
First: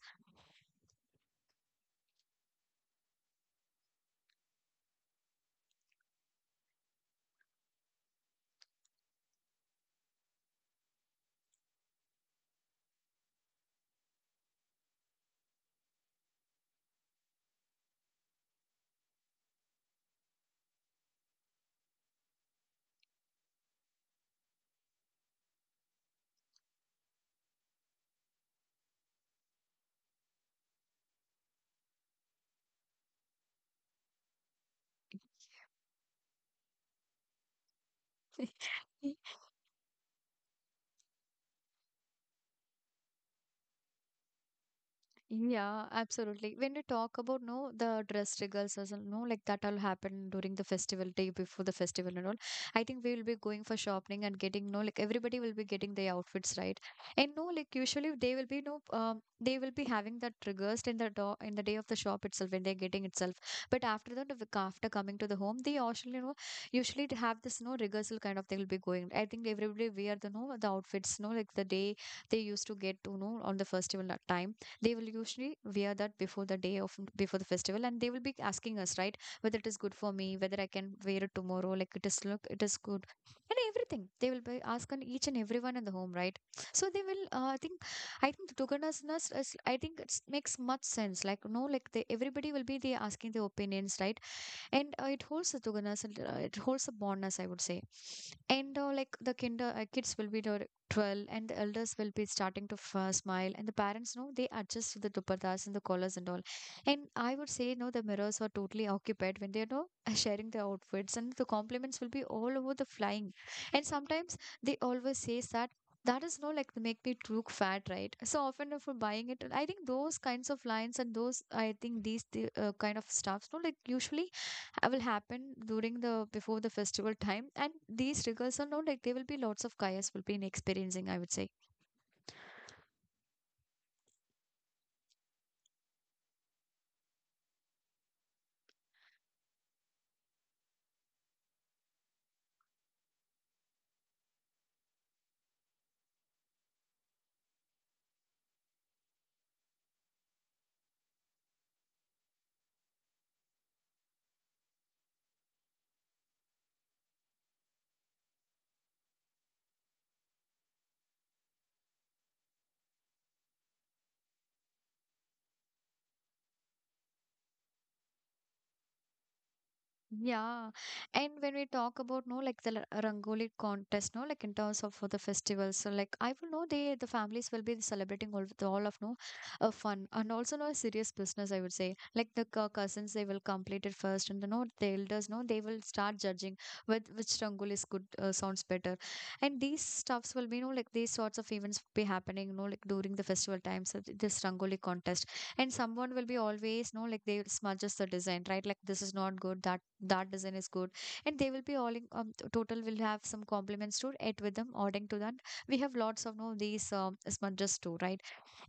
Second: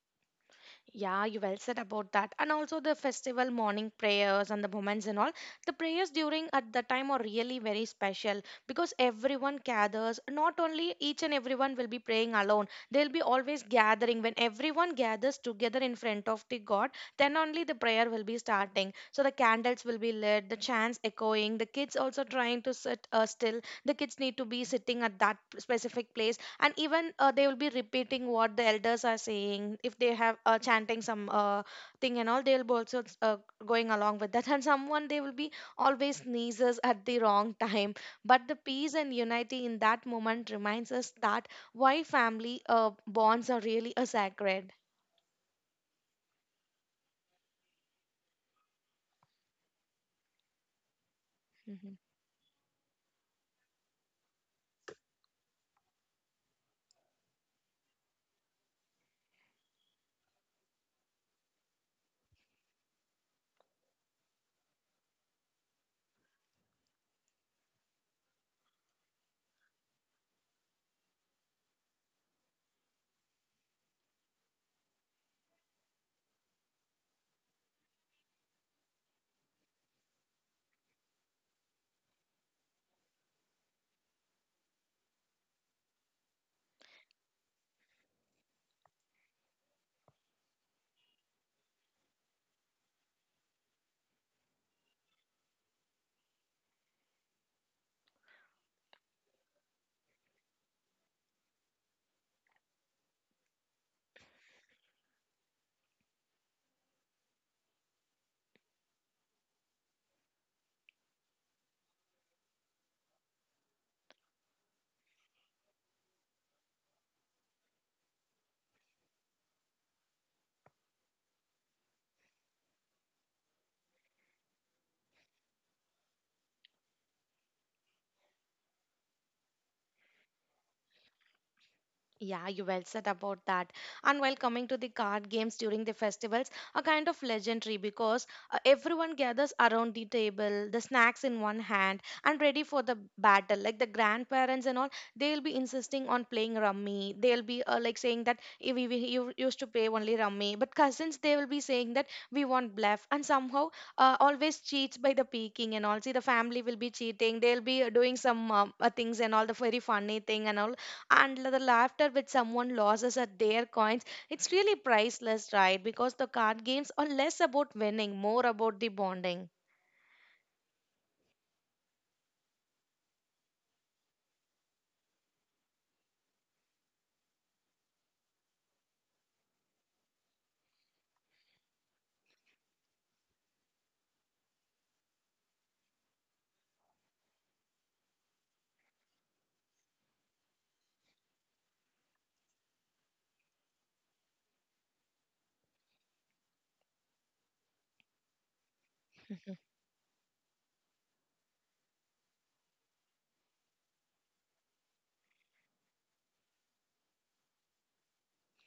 Yeah, you well said about that. And also the festival morning prayers and the moments and all. The prayers during at the time are really very special, because everyone gathers. Not only each and everyone will be praying alone. They'll be always gathering. When everyone gathers together in front of the God, then only the prayer will be starting. So the candles will be lit, the chants echoing, the kids also trying to sit still. The kids need to be sitting at that specific place, and even they will be repeating what the elders are saying. If they have chanting some thing and all, they will be also going along with that. And someone, they will be always sneezes at the wrong time. But the peace and unity in that moment reminds us that why family bonds are really a sacred.
Yeah, absolutely. When we talk about no the dress rehearsals and no like that all happen during the festival day before the
Mm-hmm.
festival and all. I think we will be going for shopping and getting no like everybody will be getting their outfits right. And no like usually they will be no they will be having that rehearsed in the door in the day of the shop itself when they're getting itself. But after that after coming to the home they usually you know usually to have this no rehearsal kind of thing will be going. I think everybody wear the no the outfits no like the day they used to get to know on the festival time, they will usually wear that before the day of before the festival, and they will be asking us right whether it is good for me, whether I can wear it tomorrow, like it is look it is good. And everything they will be asking each and everyone in the home right. So they will I think the togetherness is, I think it makes much sense like no like they, everybody will be they asking their opinions right. And it holds the togetherness and, it holds the bondness I would say. And like the kinder kids will be the 12 and the elders will be starting to smile and the parents no, they adjust to the dupattas and the collars and all. And I would say no the mirrors are totally occupied when they're no sharing their outfits and the compliments will be all over the flying. And sometimes they always says that that is no like they make me look fat right, so often for buying it, I think those kinds of lines and those, I think these kind of stuffs no like usually will happen during the before the festival time, and these triggers are no like there will be lots of chaos will be in experiencing I would say.
Yeah, you well said about that. And while coming to the card games during the festivals, are kind of legendary, because everyone gathers around the table, the snacks in one hand, and ready for the battle. Like the grandparents and all, they'll be insisting on playing rummy. They'll be like saying that, "Eh, we you used to play only rummy," but cousins they will be saying that we want bluff, and somehow always cheats by the peeking and all. See, the family will be cheating. They'll be doing some things and all, the very funny thing and all. And the laughter which someone loses at their coins, it's really priceless, right? Because the card games are less about winning, more about the bonding.
Yeah. And when we talk about no like the Rangoli contest, no, like in terms of for the festivals, so like I will know they the families will be celebrating all with all of no fun and also no serious business, I would say. Like the cousins they will complete it first, and the no the elders no they will start judging with which Rangoli is good sounds better. And these stuffs will be no like these sorts of events be happening, no like during the festival times, so this Rangoli contest. And someone will be always no like they smudges the design right, like this is not good, that that design is good. And they will be all in total will have some compliments to it with them adding to that we have lots of no these smudges too right.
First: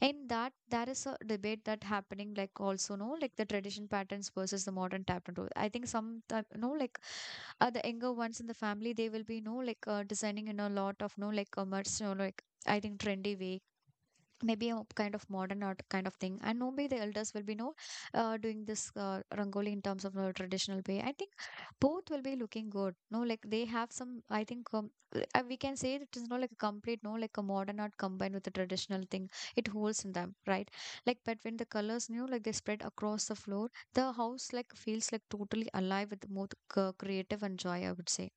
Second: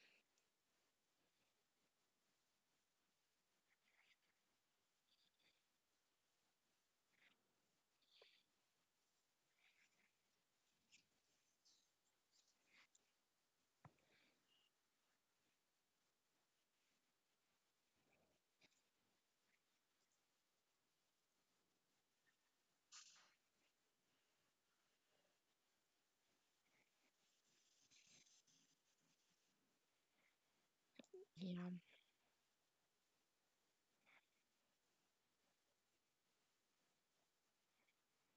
And that there is a debate that happening, like also no like the tradition patterns versus the modern tap and toe. I think some no like the younger ones in the family they will be no like designing in a lot of no like commerce, you know, like I think trendy way, maybe a kind of modern art kind of thing. And maybe the elders will be no doing this rangoli in terms of traditional way I think. Both will be looking good no like they have some I think we can say that it is not like a complete no like a modern art combined with the traditional thing, it holds in them right. Like but when the
Yeah.
colors you know, like they spread across the floor, the house like feels like totally alive with both creative and joy I would say.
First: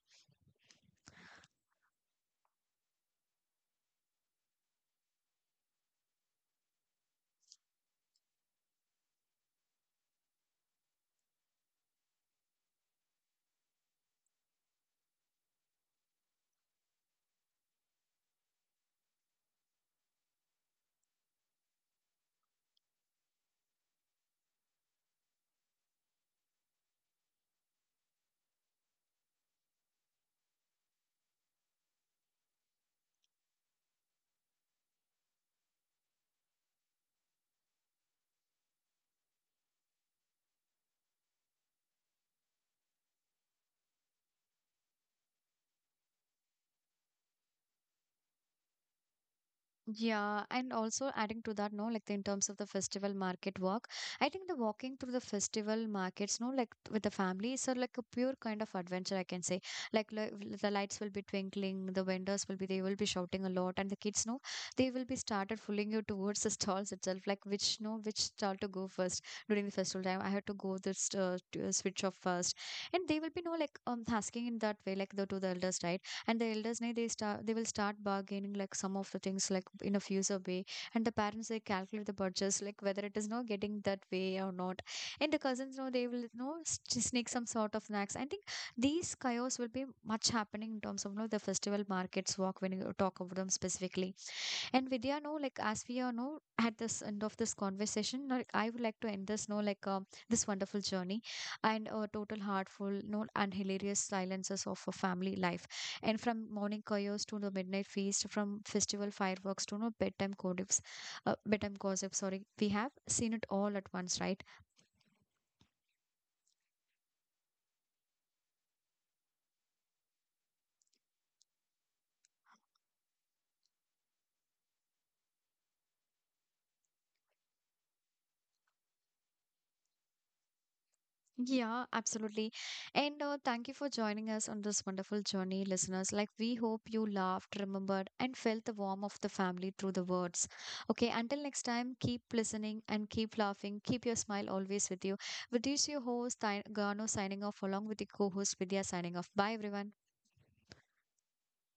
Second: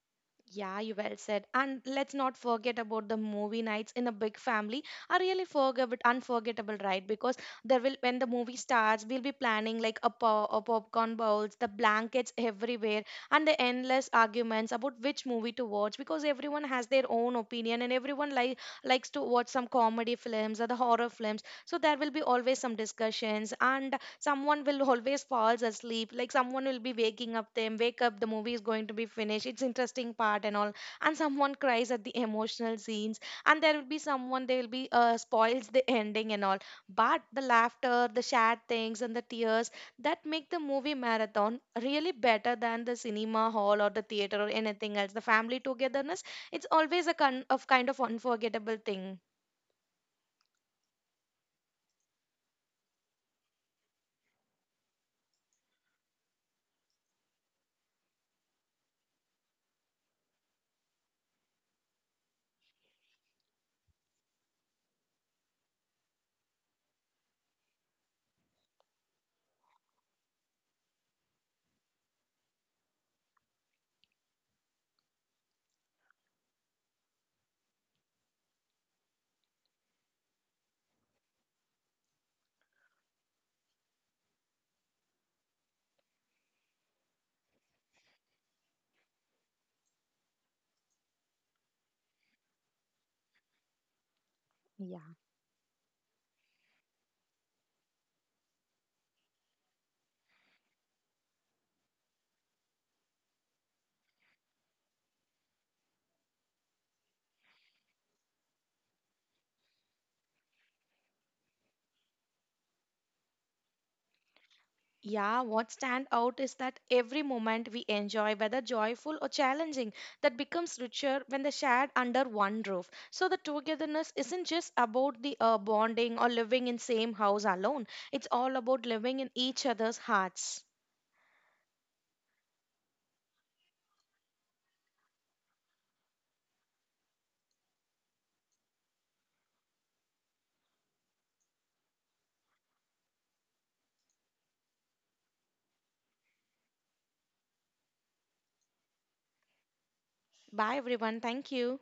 Yeah, you well said. And let's not forget about the movie nights in a big family are really unforgettable, right? Because there will, when the movie starts, we'll be planning like a popcorn bowls, the blankets everywhere, and the endless arguments about which movie to watch, because everyone has their own opinion and everyone like likes to watch some comedy films or the horror films. So there will be always some discussions, and someone will always falls asleep. Like someone will be waking up them, wake up, the movie is going to be finished, it's interesting part and all. And someone cries at the emotional scenes, and there will be someone they will be spoils the ending and all. But the laughter, the shared things, and the tears, that make the movie marathon really better than the cinema hall or the theater or anything else. The family togetherness, it's always a kind of unforgettable thing.
Yeah, and also adding to that, no, like the, in terms of the festival market walk, I think the walking through the festival markets, no, like with the family is a, like a pure kind of adventure, I can say. Like the lights will be twinkling, the vendors will be, they will be shouting a lot, and the kids, no, they will be started pulling you towards the stalls itself, like which, no, which stall to go first during the festival time. I had to go this to, switch off first, and they will be, no, like asking in that way, like the to the elders, right? And the elders nay they start they will start bargaining like some of the things like in a future way. And the parents they calculate the purchase like whether it is not getting that way or not. And the cousins no, they will no sneak some sort of snacks. I think these chaos will be much happening in terms of no the festival markets walk when you talk about them specifically. And Vidya, no, like as we are no at this end of this conversation, like I would like to end this, no, like this wonderful journey and total heartful, no, and hilarious silences of a family life. And from morning chaos to the midnight feast, from festival fireworks to no bedtime gossips, bedtime gossip. Sorry, we have seen it all at once, right?
Yeah, what stand out is that every moment we enjoy, whether joyful or challenging, that becomes richer when they're shared under one roof. So the togetherness isn't just about the bonding or living in same house alone. It's all about living in each other's hearts.
Yeah, absolutely. And thank you for joining us on this wonderful journey, listeners. Like, we hope you laughed, remembered, and felt the warmth of the family through the words. Okay, until next time, keep listening and keep laughing. Keep your smile always with you. With this, your host, Gano, signing off, along with the co host, Vidya, signing off. Bye, everyone.
Bye everyone. Thank you.